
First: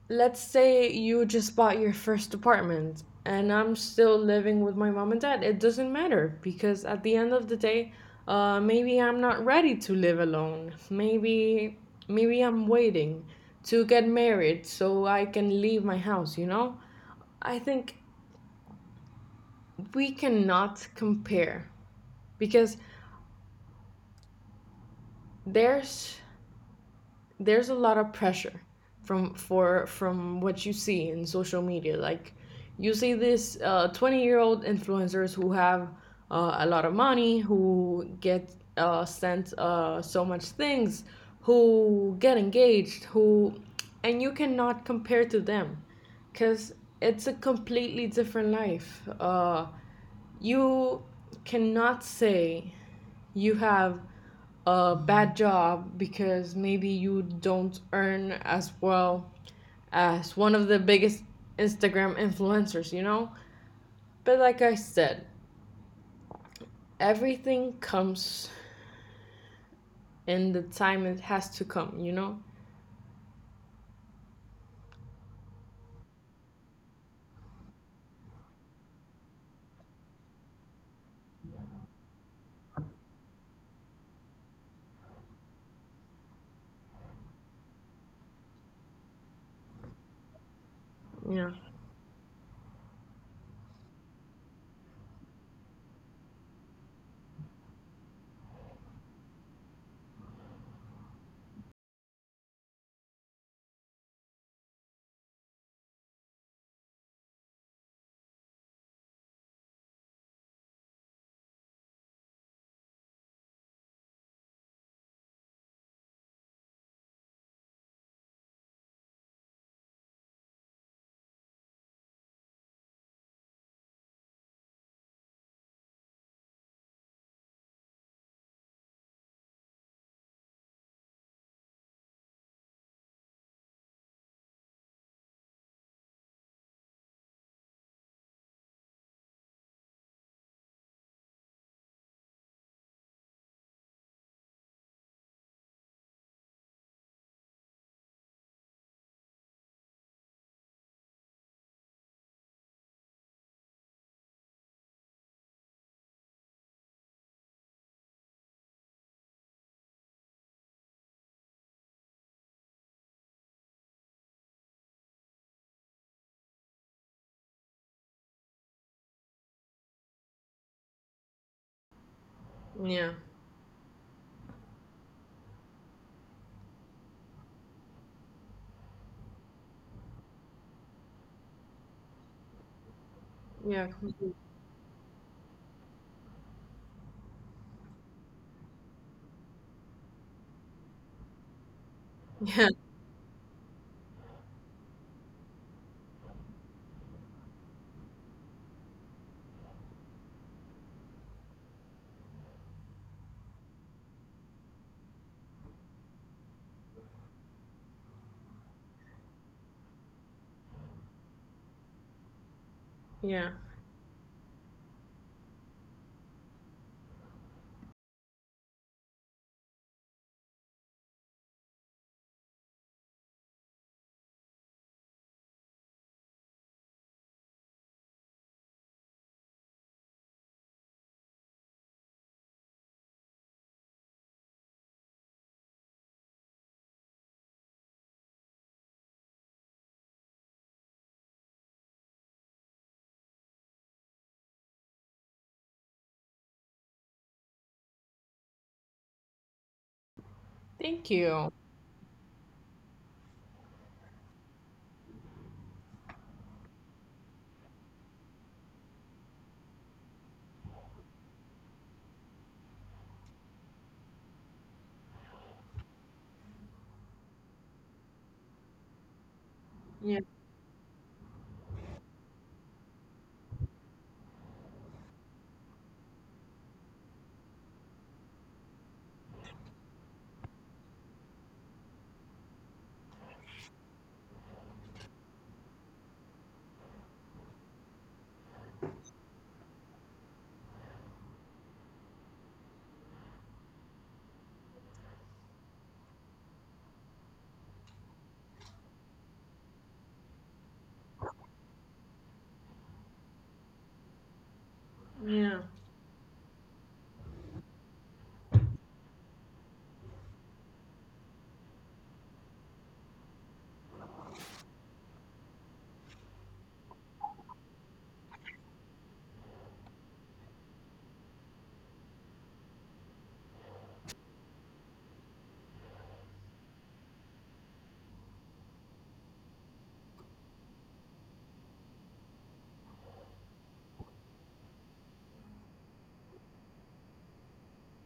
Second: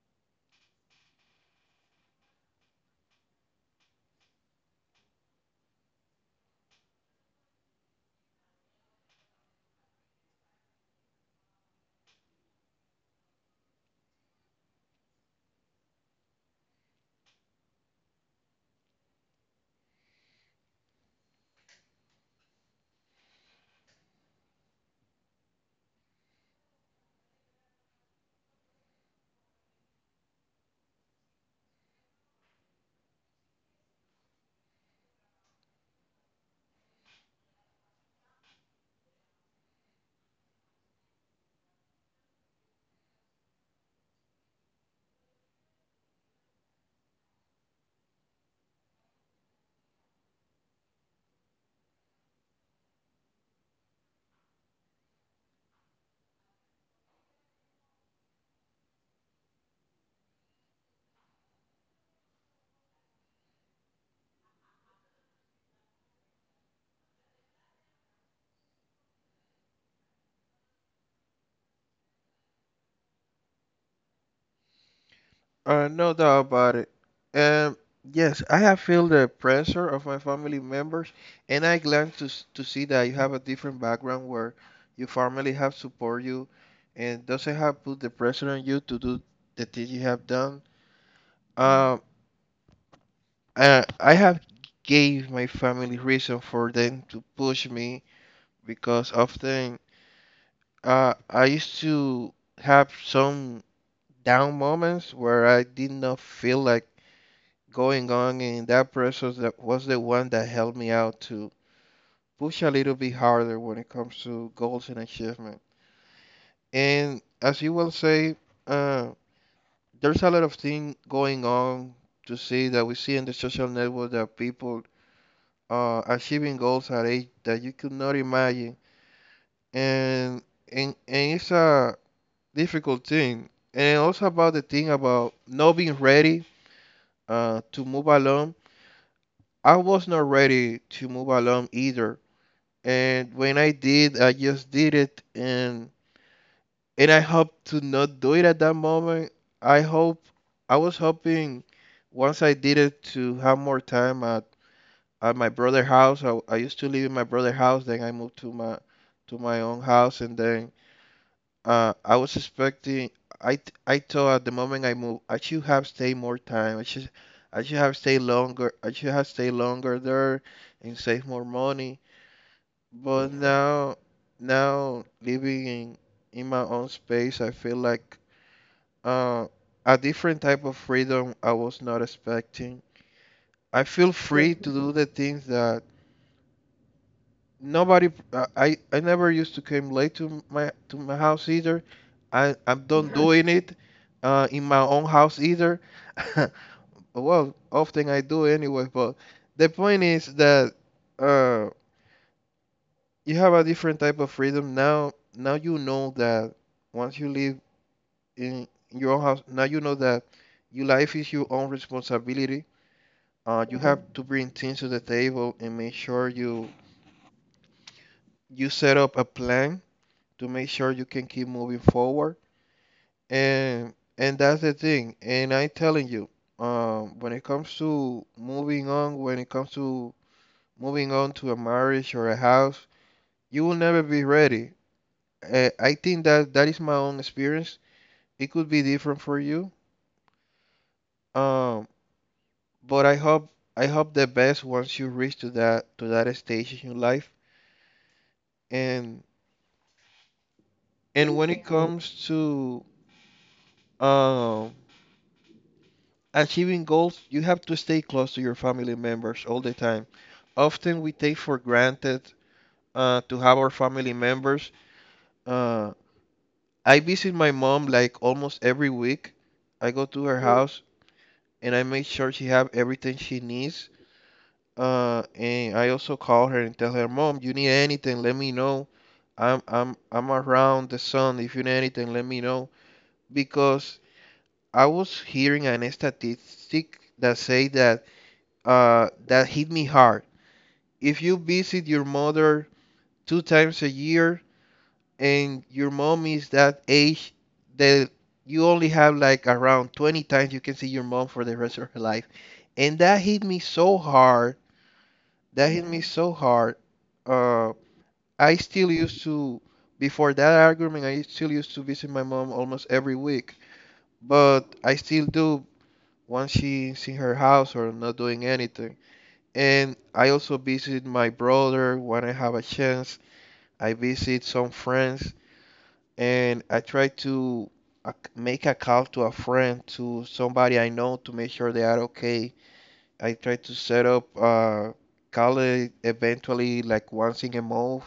[SPEAKER 1] let's say you just bought your first apartment and I'm still living with my mom and dad. It doesn't matter because at the end of the day, uh, maybe I'm not ready to live alone. Maybe maybe I'm waiting to get married so I can leave my house, you know? I think we cannot compare because there's there's a lot of pressure from for from what you see in social media, like you see this uh, twenty year old influencers who have uh, a lot of money, who get uh, sent uh, so much things, who get engaged, who and you cannot compare to them because it's a completely different life. Uh, you cannot say you have a bad job because maybe you don't earn as well as one of the biggest Instagram influencers, you know? But like I said, everything comes in the time it has to come, you know?
[SPEAKER 2] Uh, no doubt about it. Um, yes, I have felt the pressure of my family members, and I glad to s- to see that you have a different background where your family have support you, and doesn't have put the pressure on you to do the things you have done.
[SPEAKER 1] Yeah,
[SPEAKER 2] Um, uh, I have gave my family reason for them to push me, because often uh, I used to have some down moments where I did not feel like going on, and that process that was the one that helped me out to push a little bit harder when it comes to goals and achievement. And as you will say, uh, there's a lot of things going on to see that we see in the social network that people are achieving goals at age that you could not imagine, and and, and it's a difficult thing. And also about the thing about not being ready uh, to move along, I was not ready to move along either. And when I did, I just did it, and and I hope to not do it at that moment. I hope I was hoping once I did it to have more time at, at my brother's house. I, I used to live in my brother's house, then I moved to my to my own house, and then uh, I was expecting. I th- I thought at the moment I moved, I should have stayed more time. I should I should have stayed longer. I should have stayed longer there and save more money.
[SPEAKER 1] yeah,
[SPEAKER 2] But yeah, now now living in in my own space, I feel like uh a different type of freedom I was not expecting. I
[SPEAKER 1] yeah,
[SPEAKER 2] feel
[SPEAKER 1] completely.
[SPEAKER 2] free to do the things that nobody uh, I I never used to came late to my to my house either. I
[SPEAKER 1] Yeah,
[SPEAKER 2] I'm done doing it uh in my own house either. Well, often I do anyway, but the point is that uh you have a different type of freedom now. Now you know that once you live in your own house, now you know that your life is your own responsibility.
[SPEAKER 1] yeah.
[SPEAKER 2] Uh, you have, mhm, to bring things to the table and make sure you you set up a plan to make sure you can keep moving forward. And and that's the thing. And I'm telling you, um, when it comes to moving on, when it comes to moving on to a marriage or a house, you will never be ready. Uh, I think that that is my own experience. It could be different for you. Um, but I hope I hope the best once you reach to that to that stage in your life. And
[SPEAKER 1] Thank
[SPEAKER 2] and when
[SPEAKER 1] you.
[SPEAKER 2] it comes to um achieving goals, you have to stay close to your family members all the time. Often we take for granted uh, to have our family members. Uh, I visit my mom like almost every week. I go
[SPEAKER 1] Yeah,
[SPEAKER 2] to her Mm. house and I make sure she have everything she needs. Uh, and I also call her and tell her, Mom, you need anything, let me know. I'm I'm I'm around the sun. If you need anything, let me know. Because I was hearing an statistic that say that uh, that hit me hard, if you visit your mother two times a year and your mom is that age that you only have like around twenty times you can see your mom for the rest of her life, and that hit me so hard,
[SPEAKER 1] yeah,
[SPEAKER 2] that hit me so hard. uh, I still used to, before that argument I still used to visit my mom almost every week, but I still do, once she's in her house or not doing anything, and I also visit my brother when I have a chance. I visit some friends, and I try to uh, make a call to a friend, to somebody I know, to make sure they are okay. I try to set up a call e- eventually like once in a month.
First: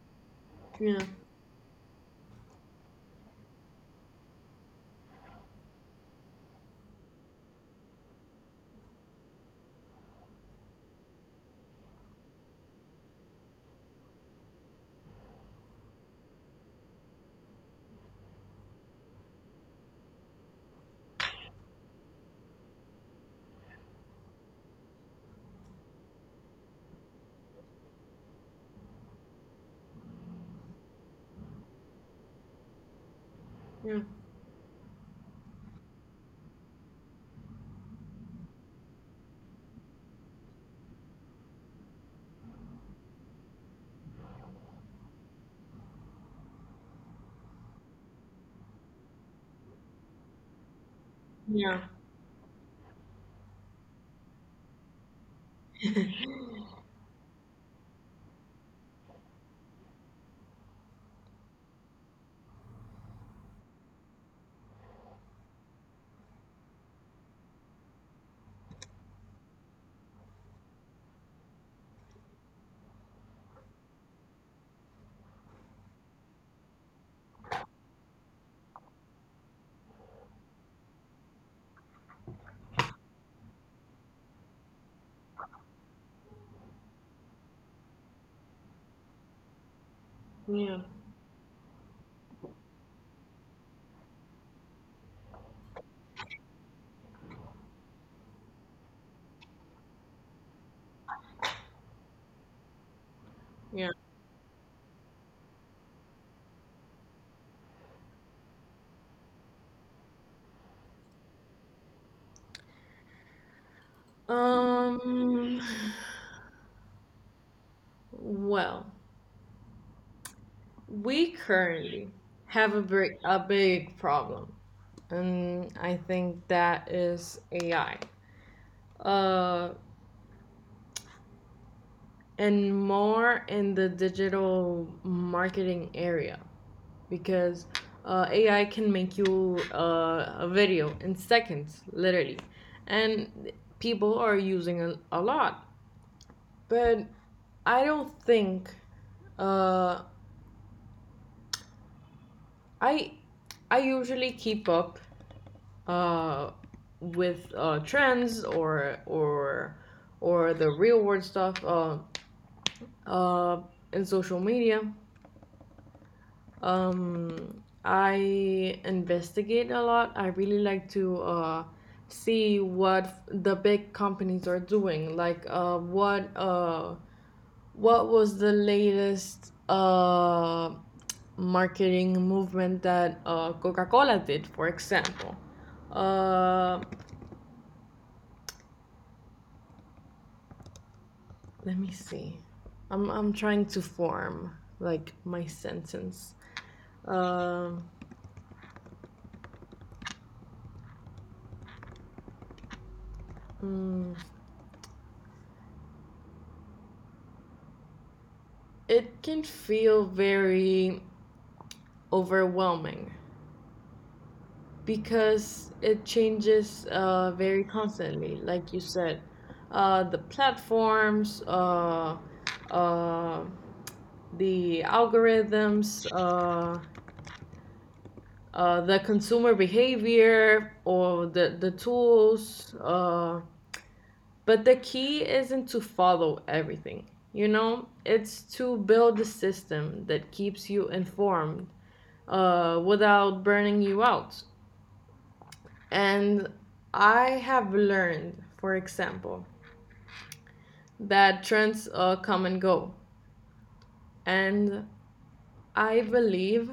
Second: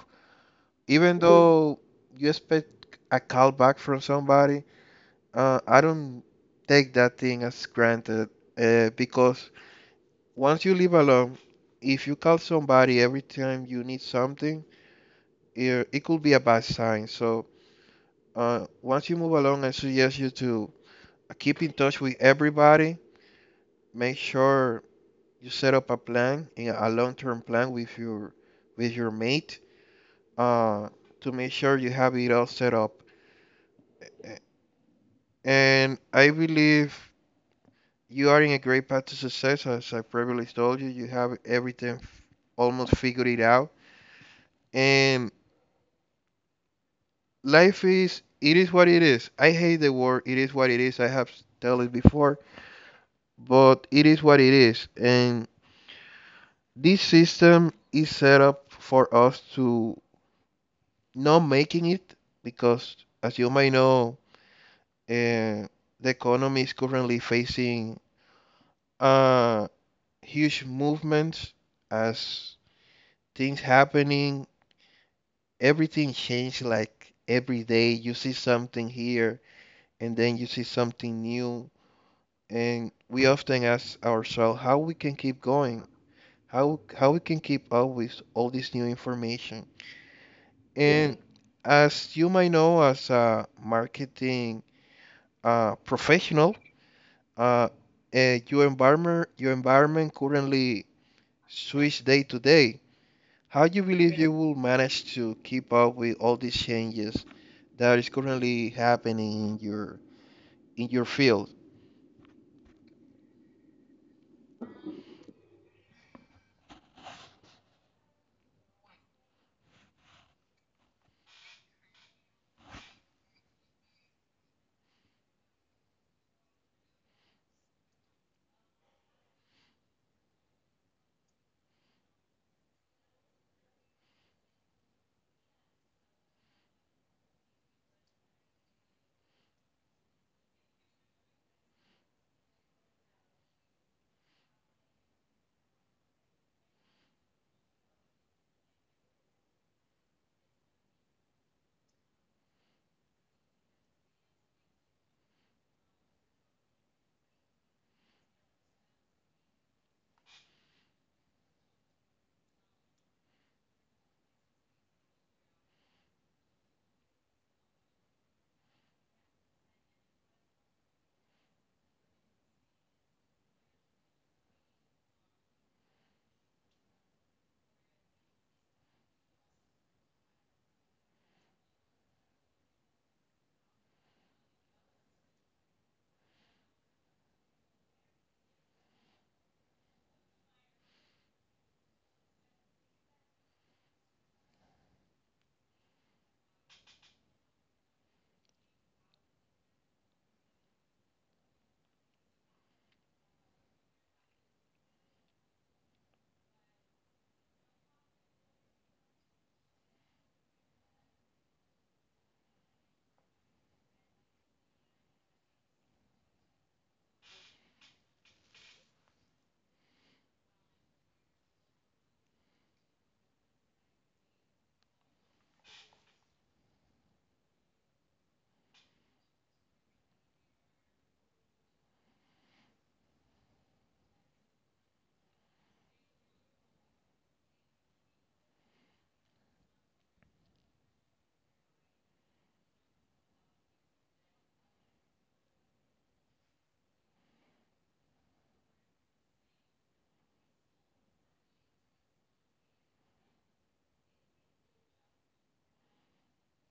[SPEAKER 1] yeah,
[SPEAKER 2] Even, mhm, though you expect a call back from somebody, uh, I don't take that thing as granted uh, because once you live alone, if you call somebody every time you need something, it, it could be a bad sign. So uh, once you move along, I suggest you to keep in touch with everybody. Make sure you set up a plan, eh, a long-term plan with your with your mate, uh, to make sure you have it all set up.
[SPEAKER 1] yeah,
[SPEAKER 2] And I believe you are in a great path to success. As I previously told you, you have everything almost figured it out. And life is it is what it is. I hate the word. It is what it is. I have
[SPEAKER 1] yeah,
[SPEAKER 2] told it before, but it is what it is. And this system is set up for us to not making it because, as you may know, uh, the economy is currently facing uh, huge movements as things happening. Everything changes like every day. You see something here and then you see something new. And we often ask ourselves how we can keep going, how, how we can keep up with all this new information.
[SPEAKER 1] yeah,
[SPEAKER 2] And as you might know, as a marketing uh, professional, uh, uh, your environment your environment currently switch day to day. How do you
[SPEAKER 1] yeah.
[SPEAKER 2] believe you will manage to keep up with all these changes that is currently happening in your in your field?
[SPEAKER 1] Um, well, we currently have a big, a big problem, and I think that is A I. Uh, and more in the digital marketing area, because uh, A I can make you uh, a video in seconds, literally. And people are using a, a lot, but I don't think uh, I I usually keep up uh, with uh, trends or or or the real world stuff uh, uh, in social media. Um, I investigate a lot. I really like to uh, see what the big companies are doing, like uh, what uh, what was the latest uh, marketing movement that uh, Coca Cola did, for example. Uh, Let me see. I'm I'm trying to form like my sentence. Um, mm, it can feel very overwhelming because it changes uh, very constantly, like you said. Uh, the platforms, uh, uh, the algorithms, uh, uh, the consumer behavior, or the the tools. Uh, But the key isn't to follow everything, you know, it's to build a system that keeps you informed uh, without burning you out. And I have learned, for example, that trends uh, come and go. And I believe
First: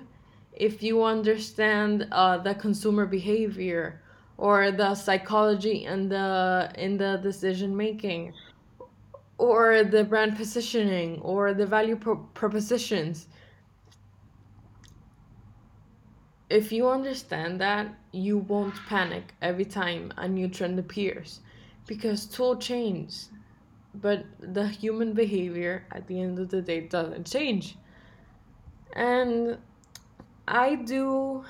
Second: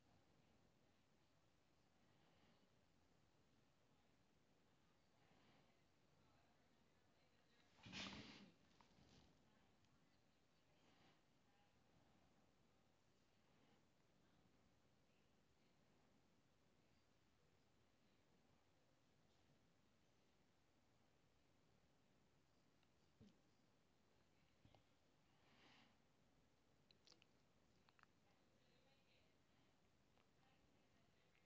[SPEAKER 1] if you understand uh, the consumer behavior or the psychology and the in the decision making, or the brand positioning, or the value pro- propositions. If you understand that, you won't panic every time a new trend appears, because tool change, but the human behavior at the end of the day doesn't change. And I do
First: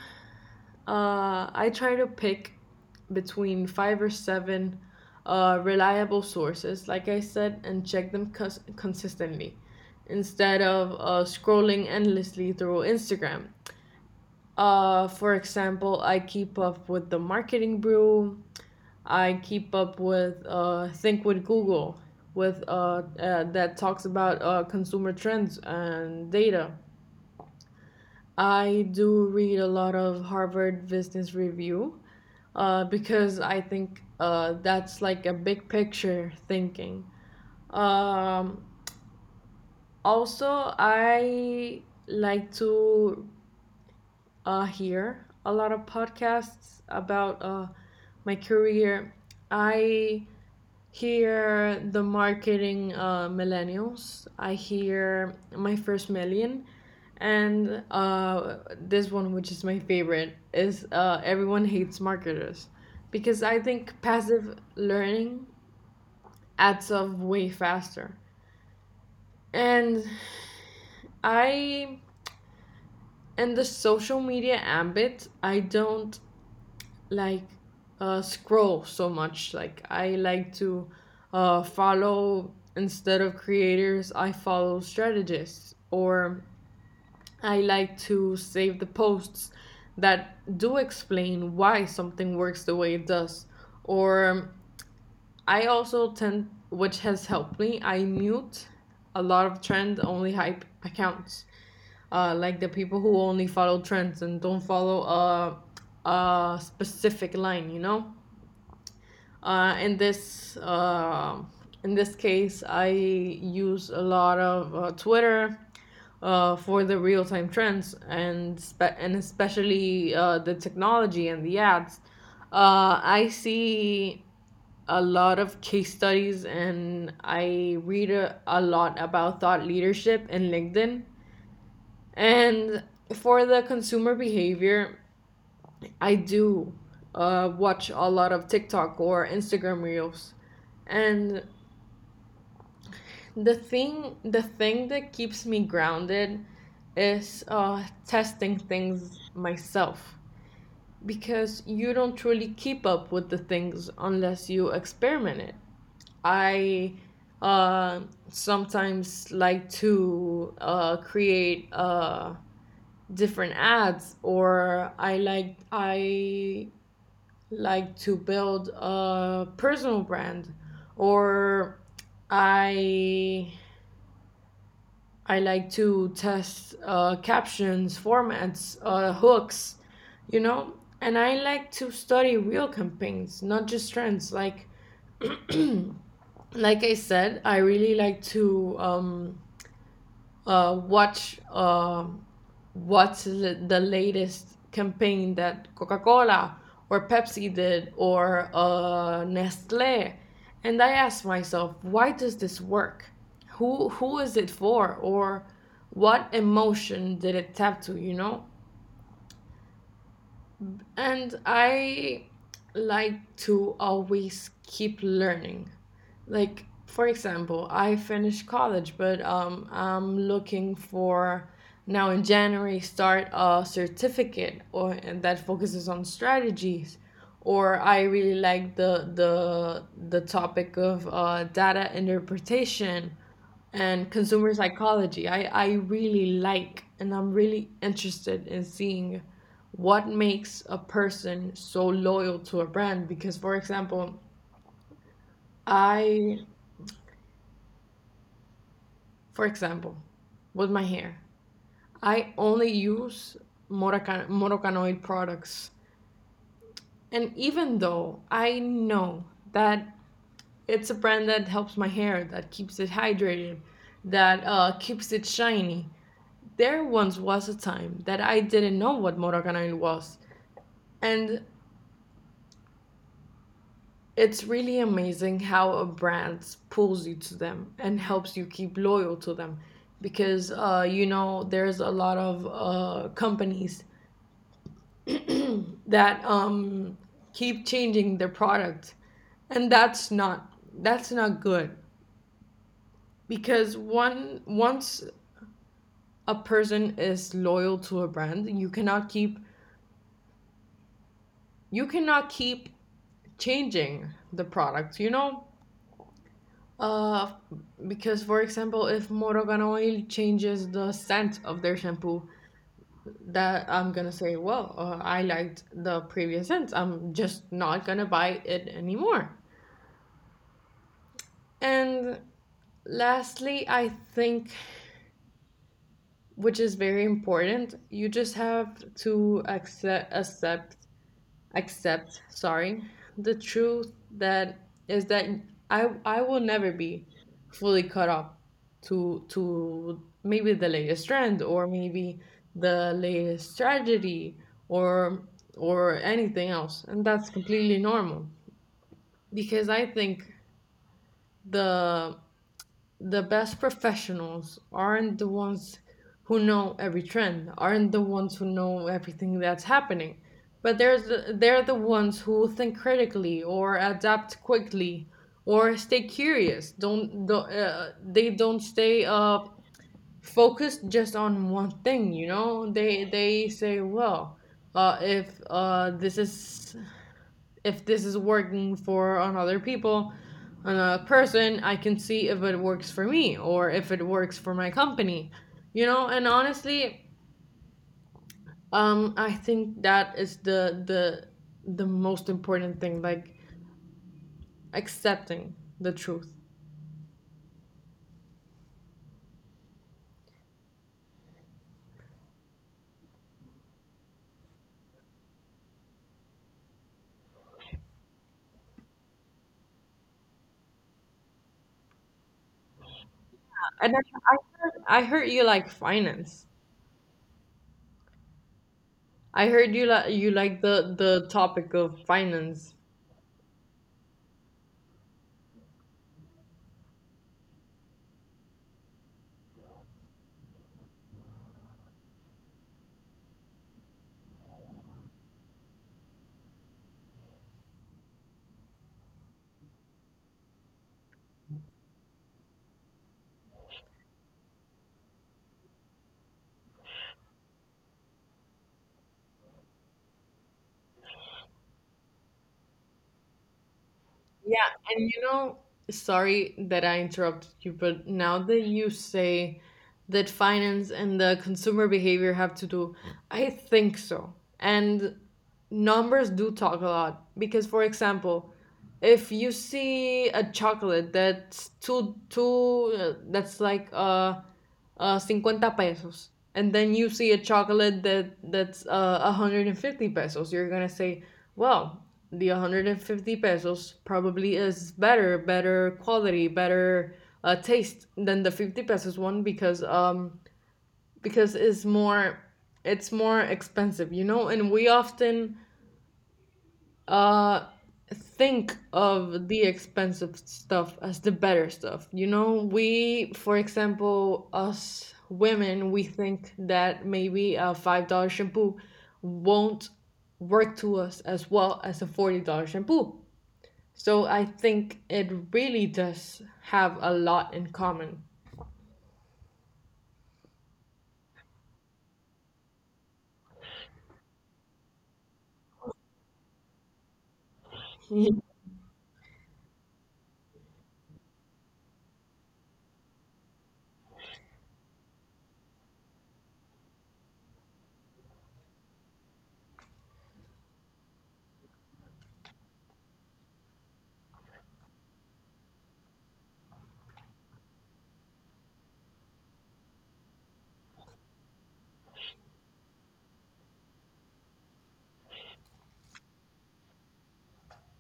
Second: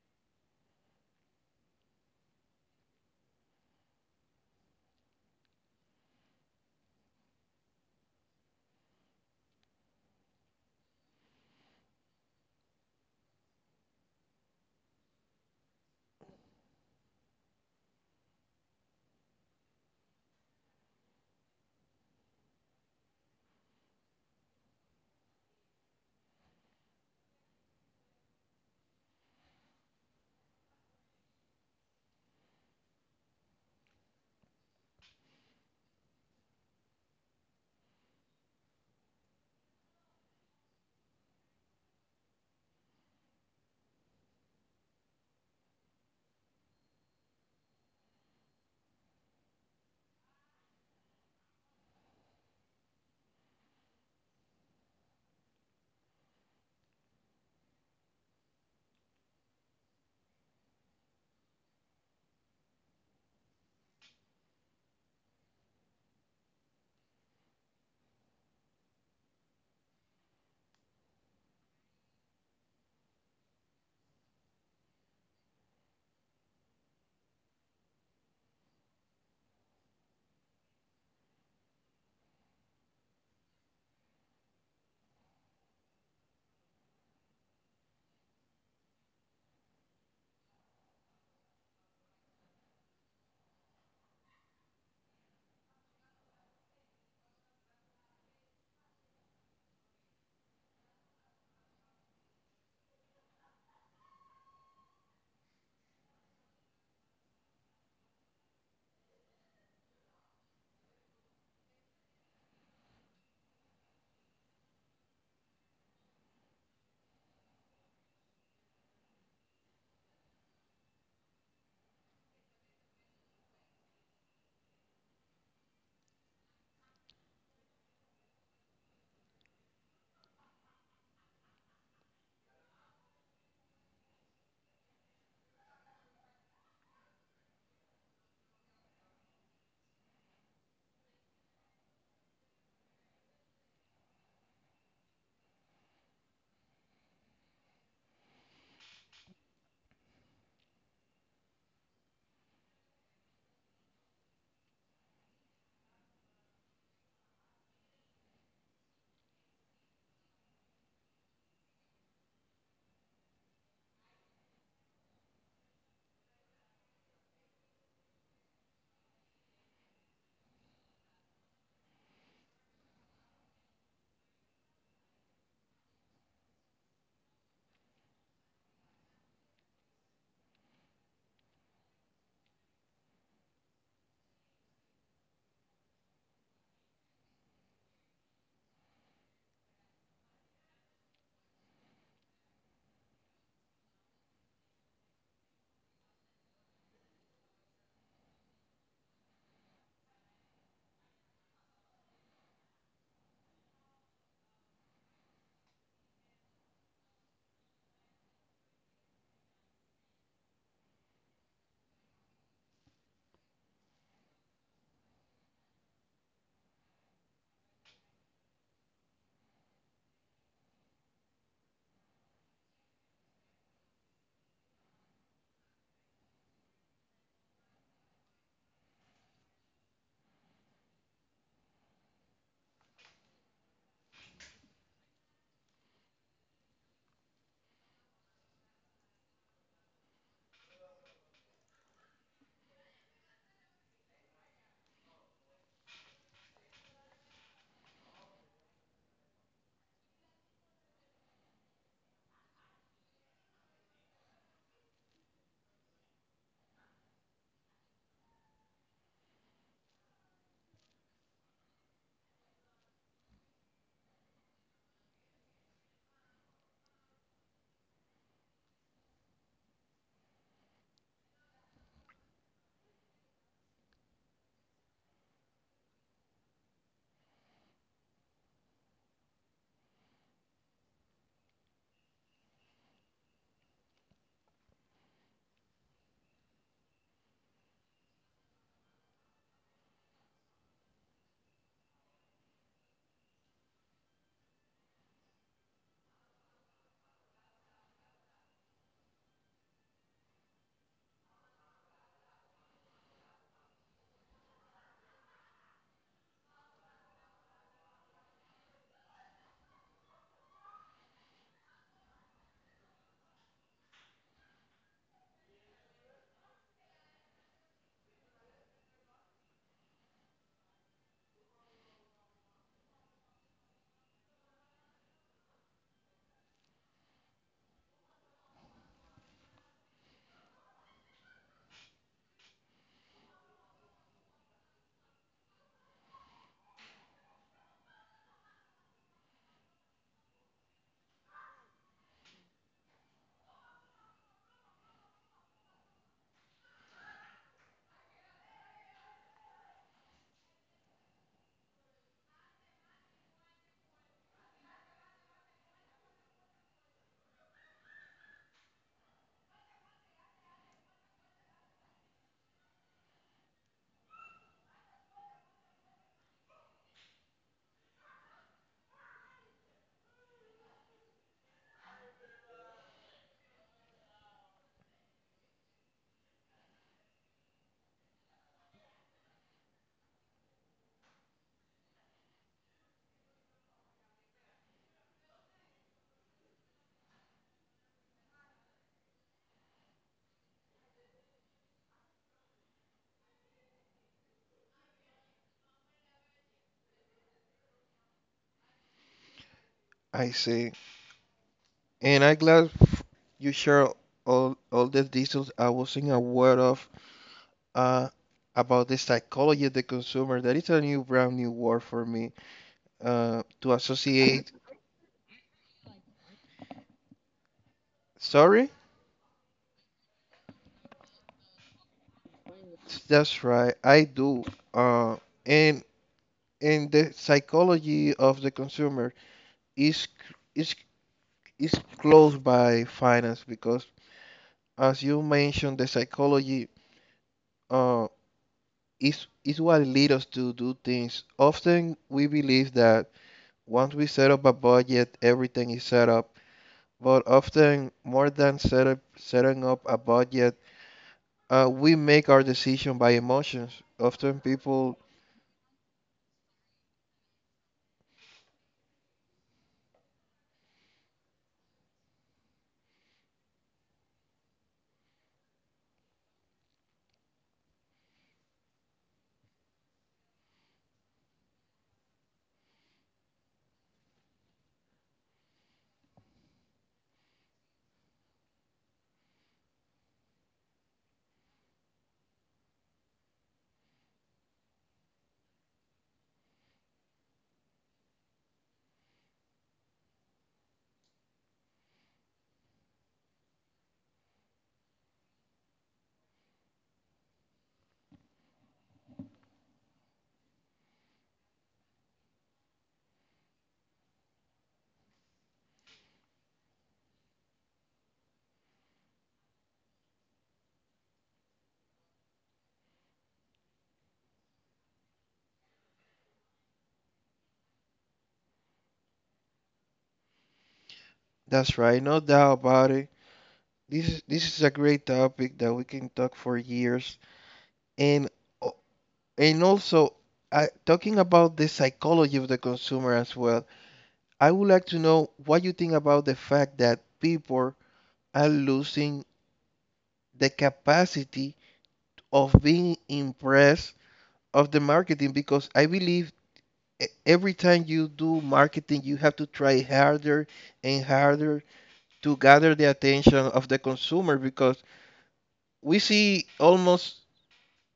[SPEAKER 1] Uh, I try to pick between five or seven uh, reliable sources, like I said, and check them cons- consistently, instead of uh, scrolling endlessly through Instagram. Uh, for example, I keep up with the Marketing Brew. I keep up with uh, Think with Google, with uh, uh, that talks about uh, consumer trends and data. I do read a lot of Harvard Business Review uh, because I think uh, that's like a big picture thinking. Um, Also, I like to uh, hear a lot of podcasts about uh, my career. I hear the Marketing uh, Millennials. I hear My First Million, and uh, this one, which is my favorite, is uh, Everyone Hates Marketers, because I think passive learning adds up way faster. And I in the social media ambit, I don't like uh, scroll so much. Like I like to uh, follow, instead of creators, I follow strategists, or I like to save the posts that do explain why something works the way it does. Or I also tend, which has helped me, I mute a lot of trend only hype accounts, uh, like the people who only follow trends and don't follow a, a specific line, you know? Uh, in this uh, in this case, I use a lot of uh, Twitter uh, for the real time trends and spe- and especially uh, the technology and the ads. Uh, I see a lot of case studies and I read a, a lot about thought leadership in LinkedIn. And for the consumer behavior, I do uh, watch a lot of TikTok or Instagram reels, and the thing the thing that keeps me grounded is uh, testing things myself, because you don't truly keep up with the things unless you experiment it. I uh, Sometimes like to uh, create uh, different ads, or I like I like to build a personal brand, or i i like to test uh, captions, formats, uh, hooks, you know, and I like to study real campaigns, not just trends. like like I said, I really like to um, uh, watch um what's the the latest campaign that Coca-Cola or Pepsi did, or uh, Nestle, and I asked myself, why does this work? Who who is it for, or what emotion did it tap to? You know? And I like to always keep learning. Like, for example, I finished college, but um, I'm looking for now in January start a certificate or and that focuses on strategies. Or I really like the the the topic of uh, data interpretation and consumer psychology. I, I really like and I'm really interested in seeing what makes a person so loyal to a brand because for example i for example with my hair I only use Moroccan, morocanoid products, and even though I know that it's a brand that helps my hair, that keeps it hydrated, that uh, keeps it shiny. There once was a time that I didn't know what Moroccan oil was. And it's really amazing how a brand pulls you to them and helps you keep loyal to them, because uh, you know there's a lot of uh, companies that um, keep changing their product, and that's not that's not good, because one once a person is loyal to a brand, you cannot keep, you cannot keep changing the product you know Uh, because, for example, if Morgan Oil changes the scent of their shampoo, that I'm gonna say, well, uh, I liked the previous scent. I'm just not gonna buy it anymore. And lastly, I think, which is very important, you just have to accept accept accept sorry the truth, that is that i i will never be fully caught up to to maybe the latest trend, or maybe the latest tragedy, or or anything else, and that's completely normal. Because I think the the best professionals aren't the ones who know every trend, aren't the ones who know everything that's happening, but they're the, they're the ones who think critically, or adapt quickly, or stay curious. Don't, do uh, They don't stay uh, focused just on one thing, you know? They they say, well, uh, if uh, this is if this is working for on other people, on a person, I can see if it works for me or if it works for my company. You know, and honestly, um, I think that is the the the most important thing, like accepting the truth.
[SPEAKER 2] I see, and I'm glad f- you share all all the details I wasn't aware of uh, about the psychology of the consumer. That is a new brand new word for me uh, to
[SPEAKER 1] And I, I
[SPEAKER 2] associate.
[SPEAKER 1] heard I heard you like finance.
[SPEAKER 2] Sorry,
[SPEAKER 1] I heard you like you like the the topic of finance.
[SPEAKER 2] that's right. I do. Uh, and and the psychology of the consumer is c- is is close by finance because, as you mentioned, the psychology uh, is is what leads us to do things. Often we believe that once we set up a budget, everything is set up. But often, more than set up, setting up a budget, uh, we make our decision by emotions. Often
[SPEAKER 1] Yeah,
[SPEAKER 2] people.
[SPEAKER 1] and you know, sorry that I interrupted you, but now that you say that finance and the consumer behavior have to do, I think so. And numbers do talk a lot because, for example, if you see a chocolate that's two two uh, that's like uh uh, fifty pesos, and then you see a chocolate that that's uh, a hundred fifty pesos, you're gonna say, well, the a hundred fifty pesos probably is better better quality, better uh, taste than the fifty pesos one, because um because it's more it's more expensive, you know. And we often uh think of the expensive stuff as the better stuff, you know. We, for example, us women, we think that maybe a five dollar shampoo won't work to us as well as a forty dollar shampoo. So I think it really does have a lot in common.
[SPEAKER 2] That's right, no doubt about it. This this is a great topic that we can talk for years,
[SPEAKER 1] Yeah.
[SPEAKER 2] and o- and also uh, talking about the psychology of the consumer as well. I would like to know what you think about the fact that people are losing the capacity of being impressed of the marketing because I believe e- every time you do marketing, you have to try harder and harder to gather the attention of the consumer because we see almost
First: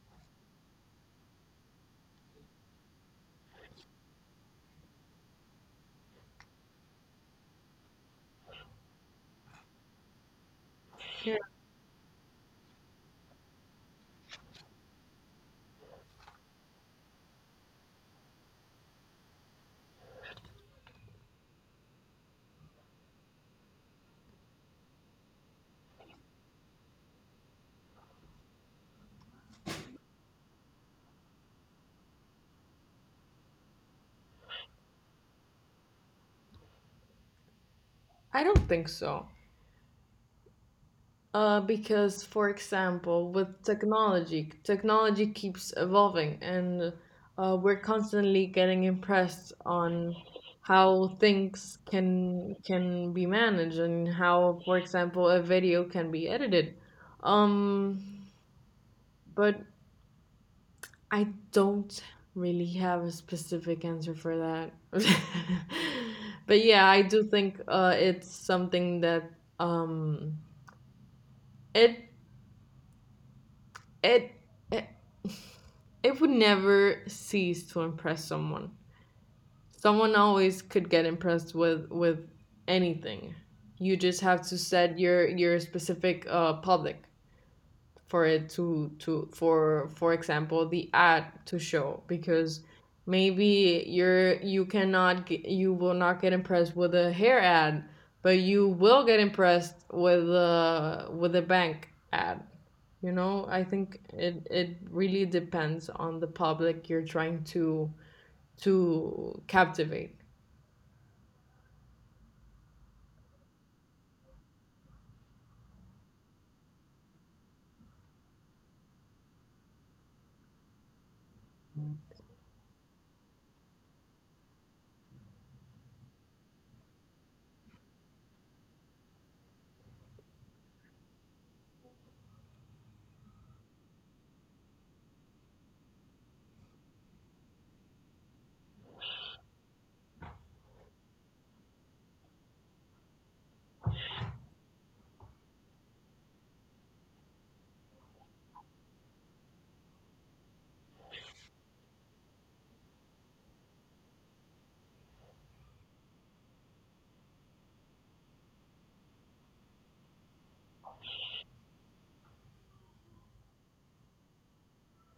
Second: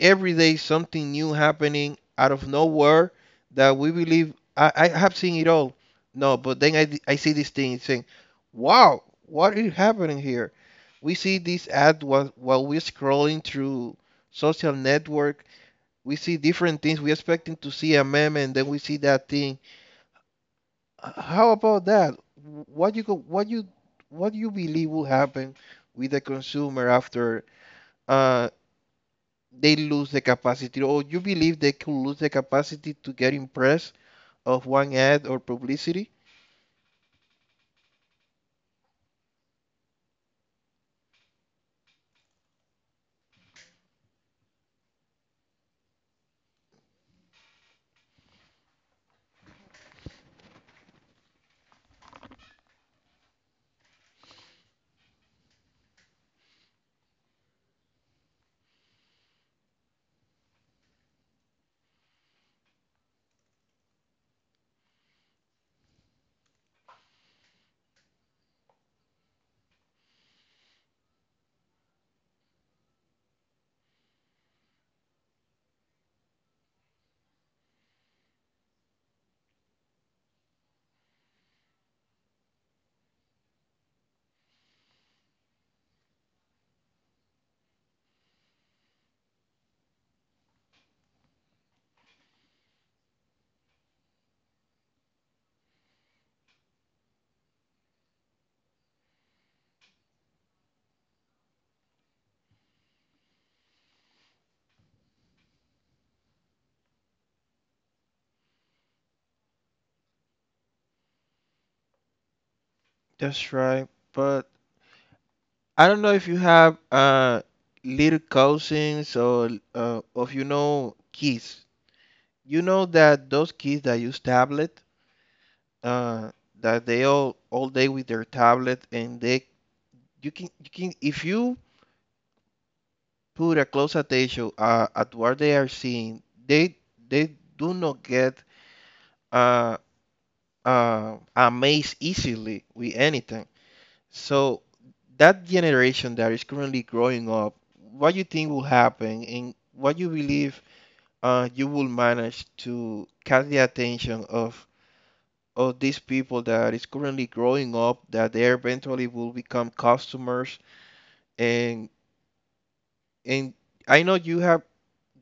[SPEAKER 2] every day something new happening out of nowhere that we believe I, I have seen it all. No, but then I, d- I see this thing saying, wow, what is happening here? We see this ad while, while we're scrolling through social network. We see different things. We're expecting to see a meme and then we see that thing. H- How about that? What you go, what you what you believe will happen with the consumer after uh, they lose the capacity, or you believe they could lose the capacity to get impressed of one ad or publicity.
[SPEAKER 1] I don't think so. Uh, because, for example, with technology, technology keeps evolving, and uh, we're constantly getting impressed on how things can can be managed, and how, for example, a video can be edited. Um, but I don't really have a specific answer for that. But yeah, I do think uh, it's something that um, it it. It would never cease to impress someone. Someone always could get impressed with with anything. You just have to set your your specific uh, public for it to to for for example the ad to show. Because maybe you're you cannot get, you will not get impressed with a hair ad, but you will get impressed with a with a bank ad, you know. I think it it really depends on the public you're trying to to captivate.
[SPEAKER 2] That's right. But I don't know if you have uh little cousins or uh, of you know kids. You know that those kids that use tablet, uh, that they all all day with their tablet, and they you can you can if you put a close attention uh, at what they are seeing, they they do not get uh uh, amazed easily with anything. So that generation that is currently growing up, what you think will happen, and what you believe uh, you will manage to catch the attention of of these people that is currently growing up, that they eventually will become customers, and and I know you have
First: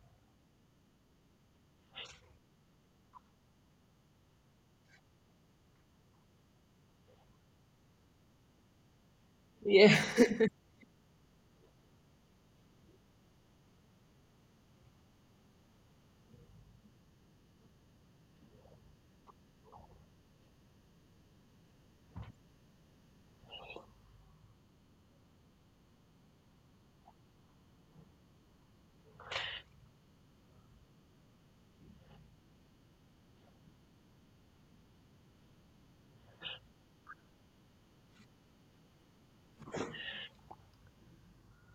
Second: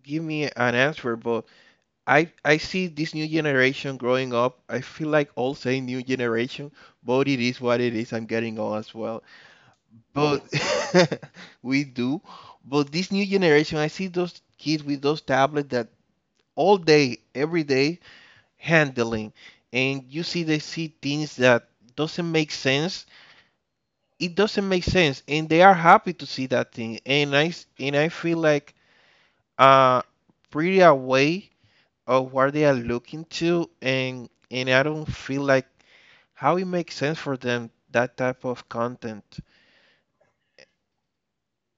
[SPEAKER 2] give me an answer, but I I see this new generation growing up. I feel like all say new generation, but it is what it is. I'm getting old as well.
[SPEAKER 1] Yeah.
[SPEAKER 2] But we do. But this new generation, I see those kids with those tablets that all day, every day handling, and you see they see things that doesn't make sense. It doesn't make sense, and they are happy to see that thing. And I s- and I feel like uh pretty away of what they are looking to and and I don't feel like how it makes sense for them that type of content.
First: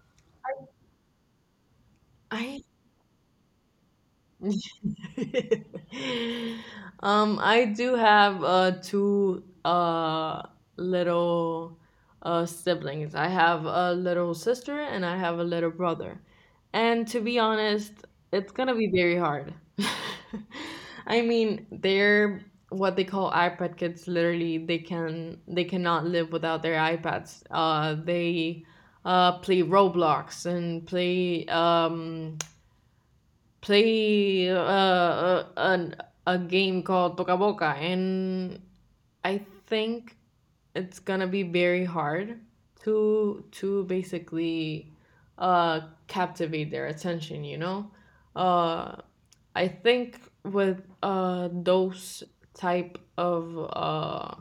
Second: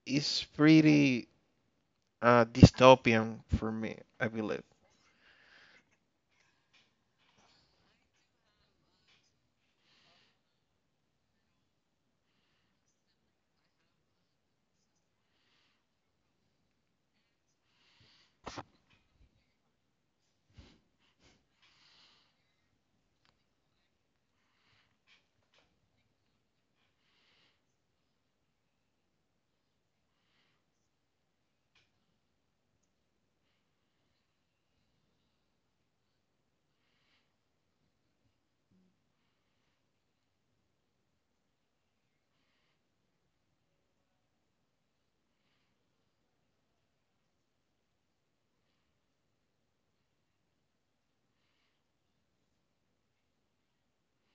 [SPEAKER 2] It's pretty uh,
[SPEAKER 1] I
[SPEAKER 2] dystopian for me, I believe.
[SPEAKER 1] um, I do have uh, two uh, little uh, siblings. I have a little sister and I have a little brother. And to be honest, it's gonna be very hard. I mean, they're what they call iPad kids. Literally, they can they cannot live without their iPads. Uh, they uh, play Roblox, and play um, play uh, uh, an, a game called Toca Boca. And I think it's gonna be very hard to to basically uh, captivate their attention. You know, uh, I think with uh, those type of uh,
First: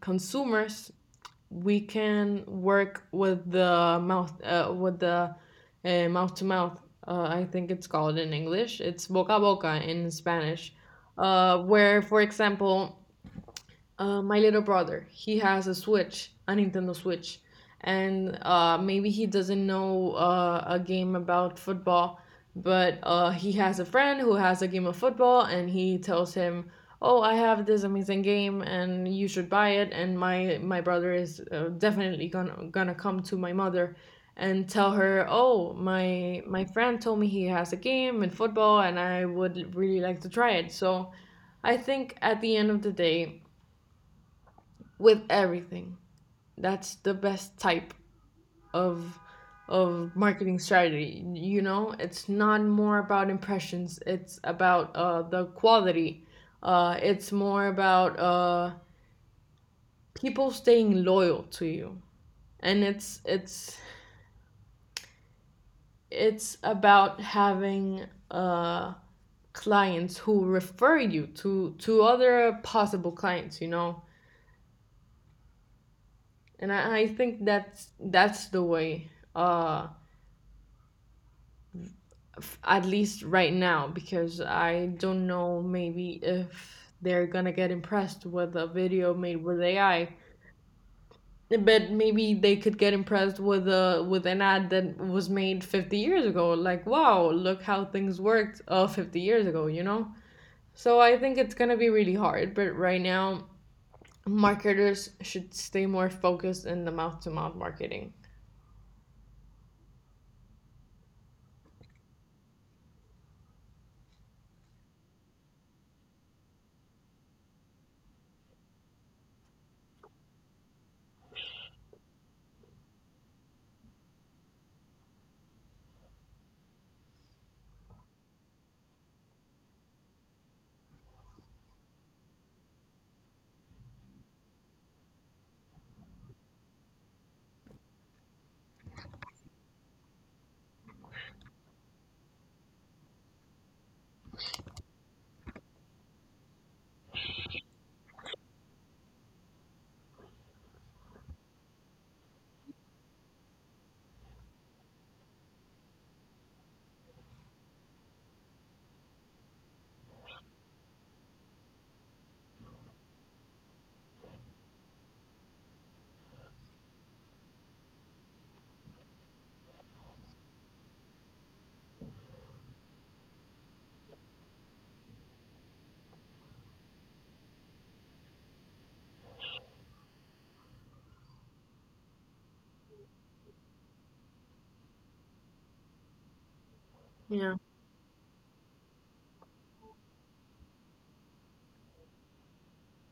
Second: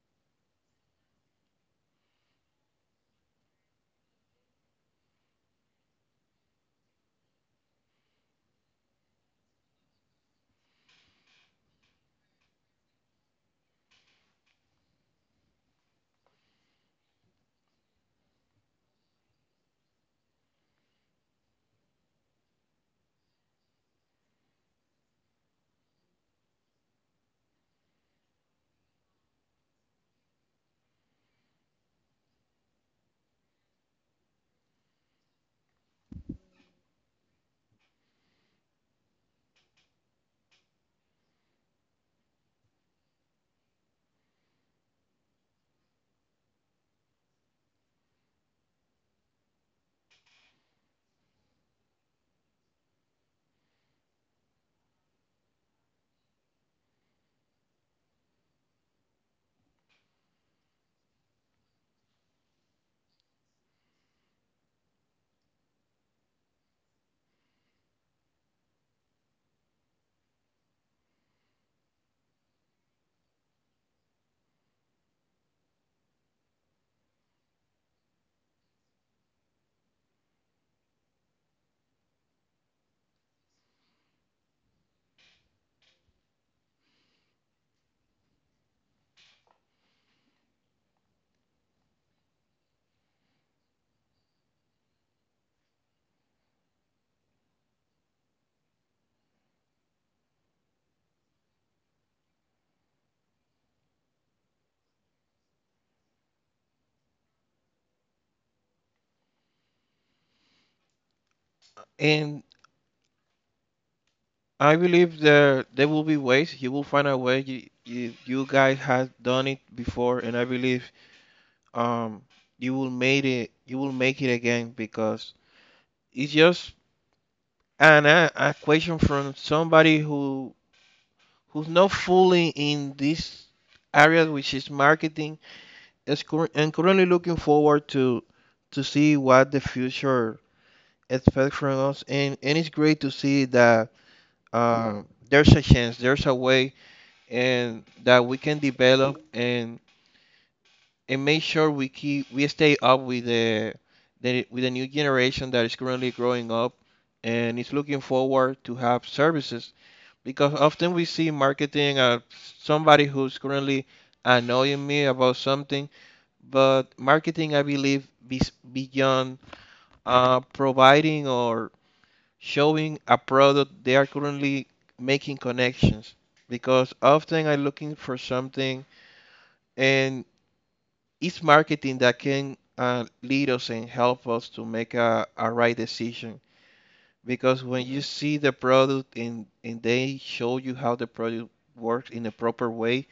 [SPEAKER 1] consumers, we can work with the mouth uh, with the uh, mouth to mouth. uh, I think it's called in English, it's boca a boca in Spanish. Uh, where for example, uh, my little brother, he has a Switch, a Nintendo Switch, and uh, maybe he doesn't know uh, a game about football, but uh, he has a friend who has a game of football, and he tells him, "Oh, I have this amazing game, and you should buy it." And my my brother is uh, definitely gonna gonna come to my mother and tell her, "Oh, my my friend told me he has a game in football, and I would really like to try it." So, I think at the end of the day, with everything, that's the best type of of marketing strategy. You know, it's not more about impressions. It's about uh, the quality. Uh, it's more about uh, people staying loyal to you, and it's it's it's about having uh, clients who refer you to to other possible clients. You know, and I, I think that's that's the way. Uh, f- at least right now, because I don't know, maybe if they're gonna get impressed with a video made with AI, but maybe they could get impressed with a with an ad that was made fifty years ago, like, wow, look how things worked uh fifty years ago, you know. So I think it's gonna be really hard, but right now marketers should stay more focused in the mouth to mouth marketing.
[SPEAKER 2] And I believe there there will be ways you will find a way you you, you guys have done it before and I believe um you will make it you will make it again because it's just an a, a question from somebody who who's not fully in this area, which is marketing, is cur- and currently looking forward to to see what the future expects from us. And and it's great to see that uh, there's a chance, there's a way, and that we can develop and and make sure we keep we stay up with the, the with the new generation that is currently growing up and is looking forward to have services because often we see marketing uh, somebody who's currently annoying me about something but marketing I believe is beyond uh, providing or showing a product they are currently making connections because often I'm looking for something and it's marketing that can uh, lead us and help us to make a, a right decision
[SPEAKER 1] Yeah,
[SPEAKER 2] because when you see the product and, and they show you how the product works in a proper way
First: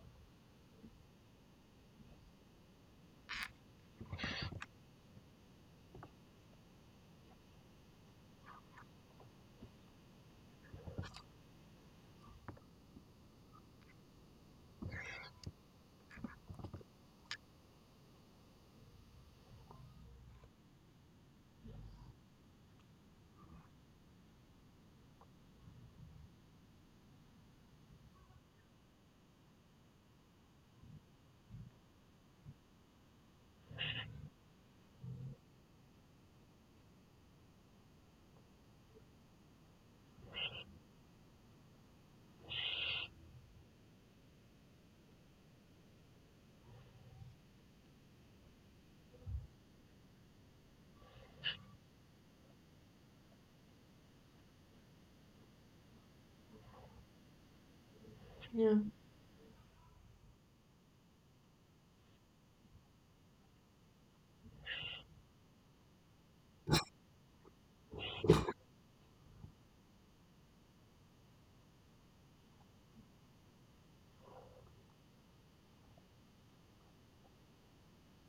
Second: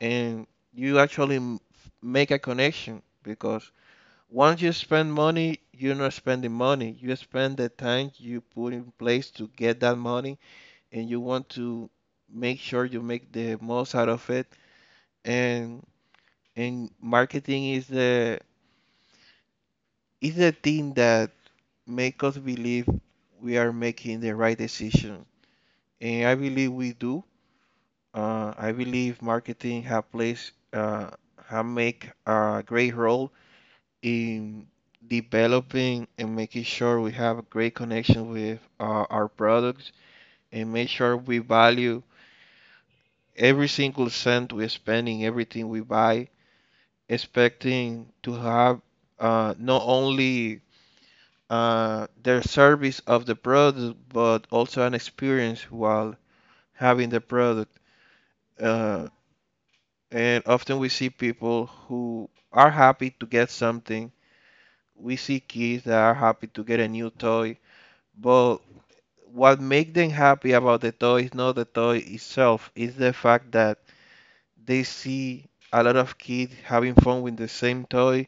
[SPEAKER 2] and you actually m- make a connection because once you spend money, you're not spending money. You spend the time you put in place to get that money, and you want to make sure you make the most out of it. And and marketing is the is the thing that make us believe we are making the right decision. And I believe we do. Uh, I believe marketing have plays uh, have make a great role in developing and making sure we have a great connection with uh, our products and make sure we value every single cent we spend in everything we buy, expecting to have uh, not only uh, their service of the product but also an experience while having the product.
[SPEAKER 1] yeah,
[SPEAKER 2] Uh, and often we see people who are happy to get something. We see kids that are happy to get a new toy but what make them happy about the toy is not the toy itself, it's the fact that they see a lot of kids having fun with the same toy,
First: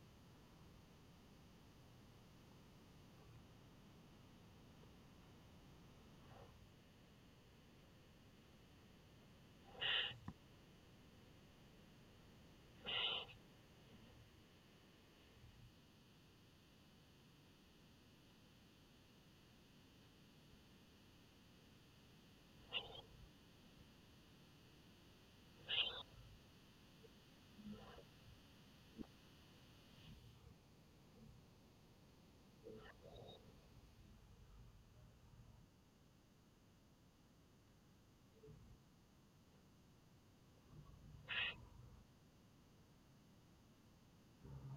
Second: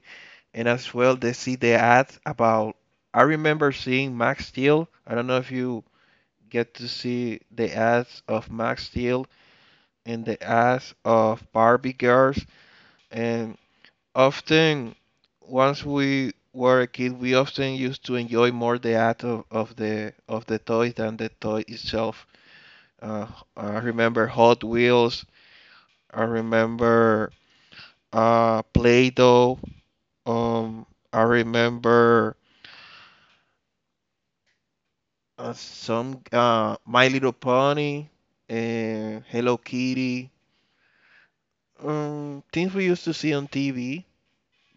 [SPEAKER 2] and as well they see the ads about. I remember seeing Max Steel. I don't know if you get to see the ads of Max Steel and the ads of Barbie girls, and often once we were a kid, we often used to enjoy more the ad of, of the of the toy than the toy itself. Uh, I remember Hot Wheels. I remember uh, Play-Doh. Um, I remember uh, some uh, My Little Pony and Hello Kitty. Um, things we used to see on T V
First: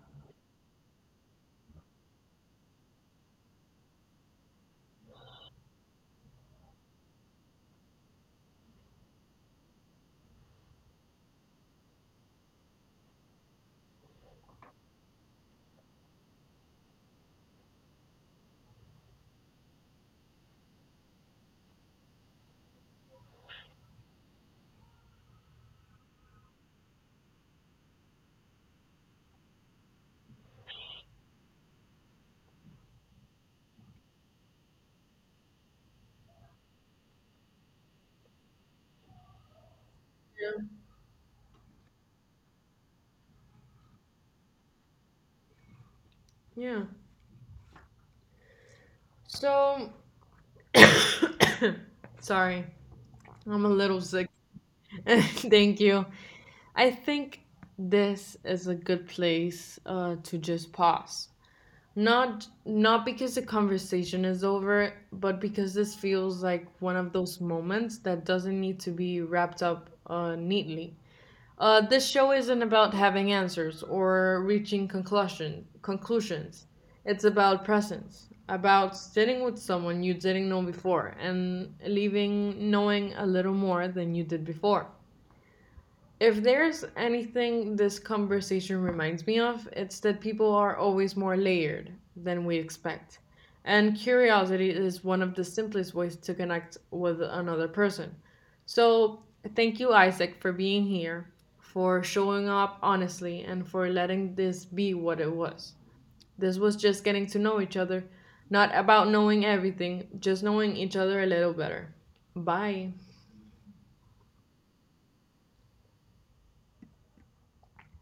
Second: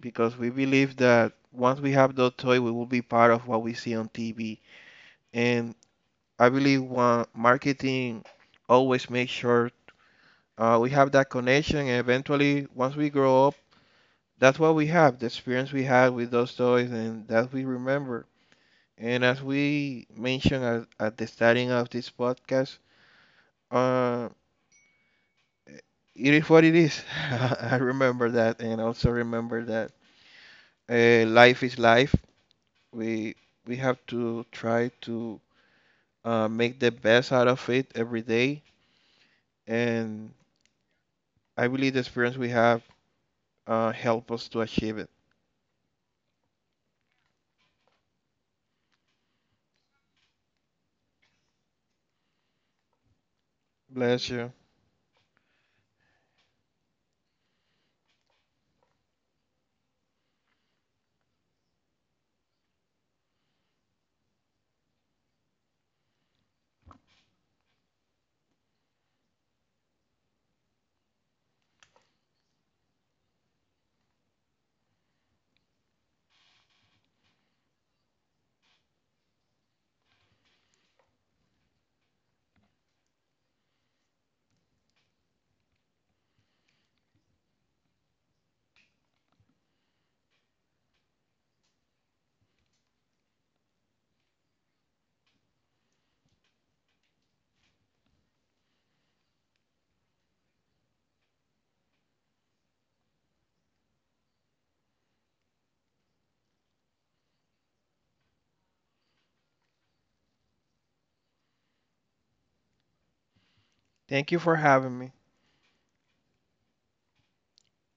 [SPEAKER 2] because we believe that once we have those toy, we will be part of what we see on T V. And I believe one, marketing always makes sure uh, we have that connection. And eventually, once we grow up that's what we have, the experience we had with those toys, and that we remember. And as we mentioned at, at the starting of this podcast, uh, it is what it is. I remember that, and also remember that uh, life is life. We we have to try to uh, make the best out of it every day, and
[SPEAKER 1] yeah,
[SPEAKER 2] I believe the experience we have uh, help us to achieve it.
[SPEAKER 1] yeah. So, sorry, I'm a little
[SPEAKER 2] Bless
[SPEAKER 1] sick.
[SPEAKER 2] you.
[SPEAKER 1] Thank you. I think this is a good place uh, to just pause. Not not because the conversation is over, but because this feels like one of those moments that doesn't need to be wrapped up uh, neatly. Uh, this show isn't about having answers or reaching conclusion conclusions. It's about presence, about sitting with someone you didn't know before and leaving knowing a little more than you did before. If there's anything this conversation reminds me of, it's that people are always more layered than we expect. And curiosity is one of the simplest ways to connect with another person. So, thank you, Isaac, for being here, for showing up honestly, and for letting this be what it was. This was just getting to know each other, not about knowing everything, just knowing each other a little better. Bye.
[SPEAKER 2] Thank you for having me.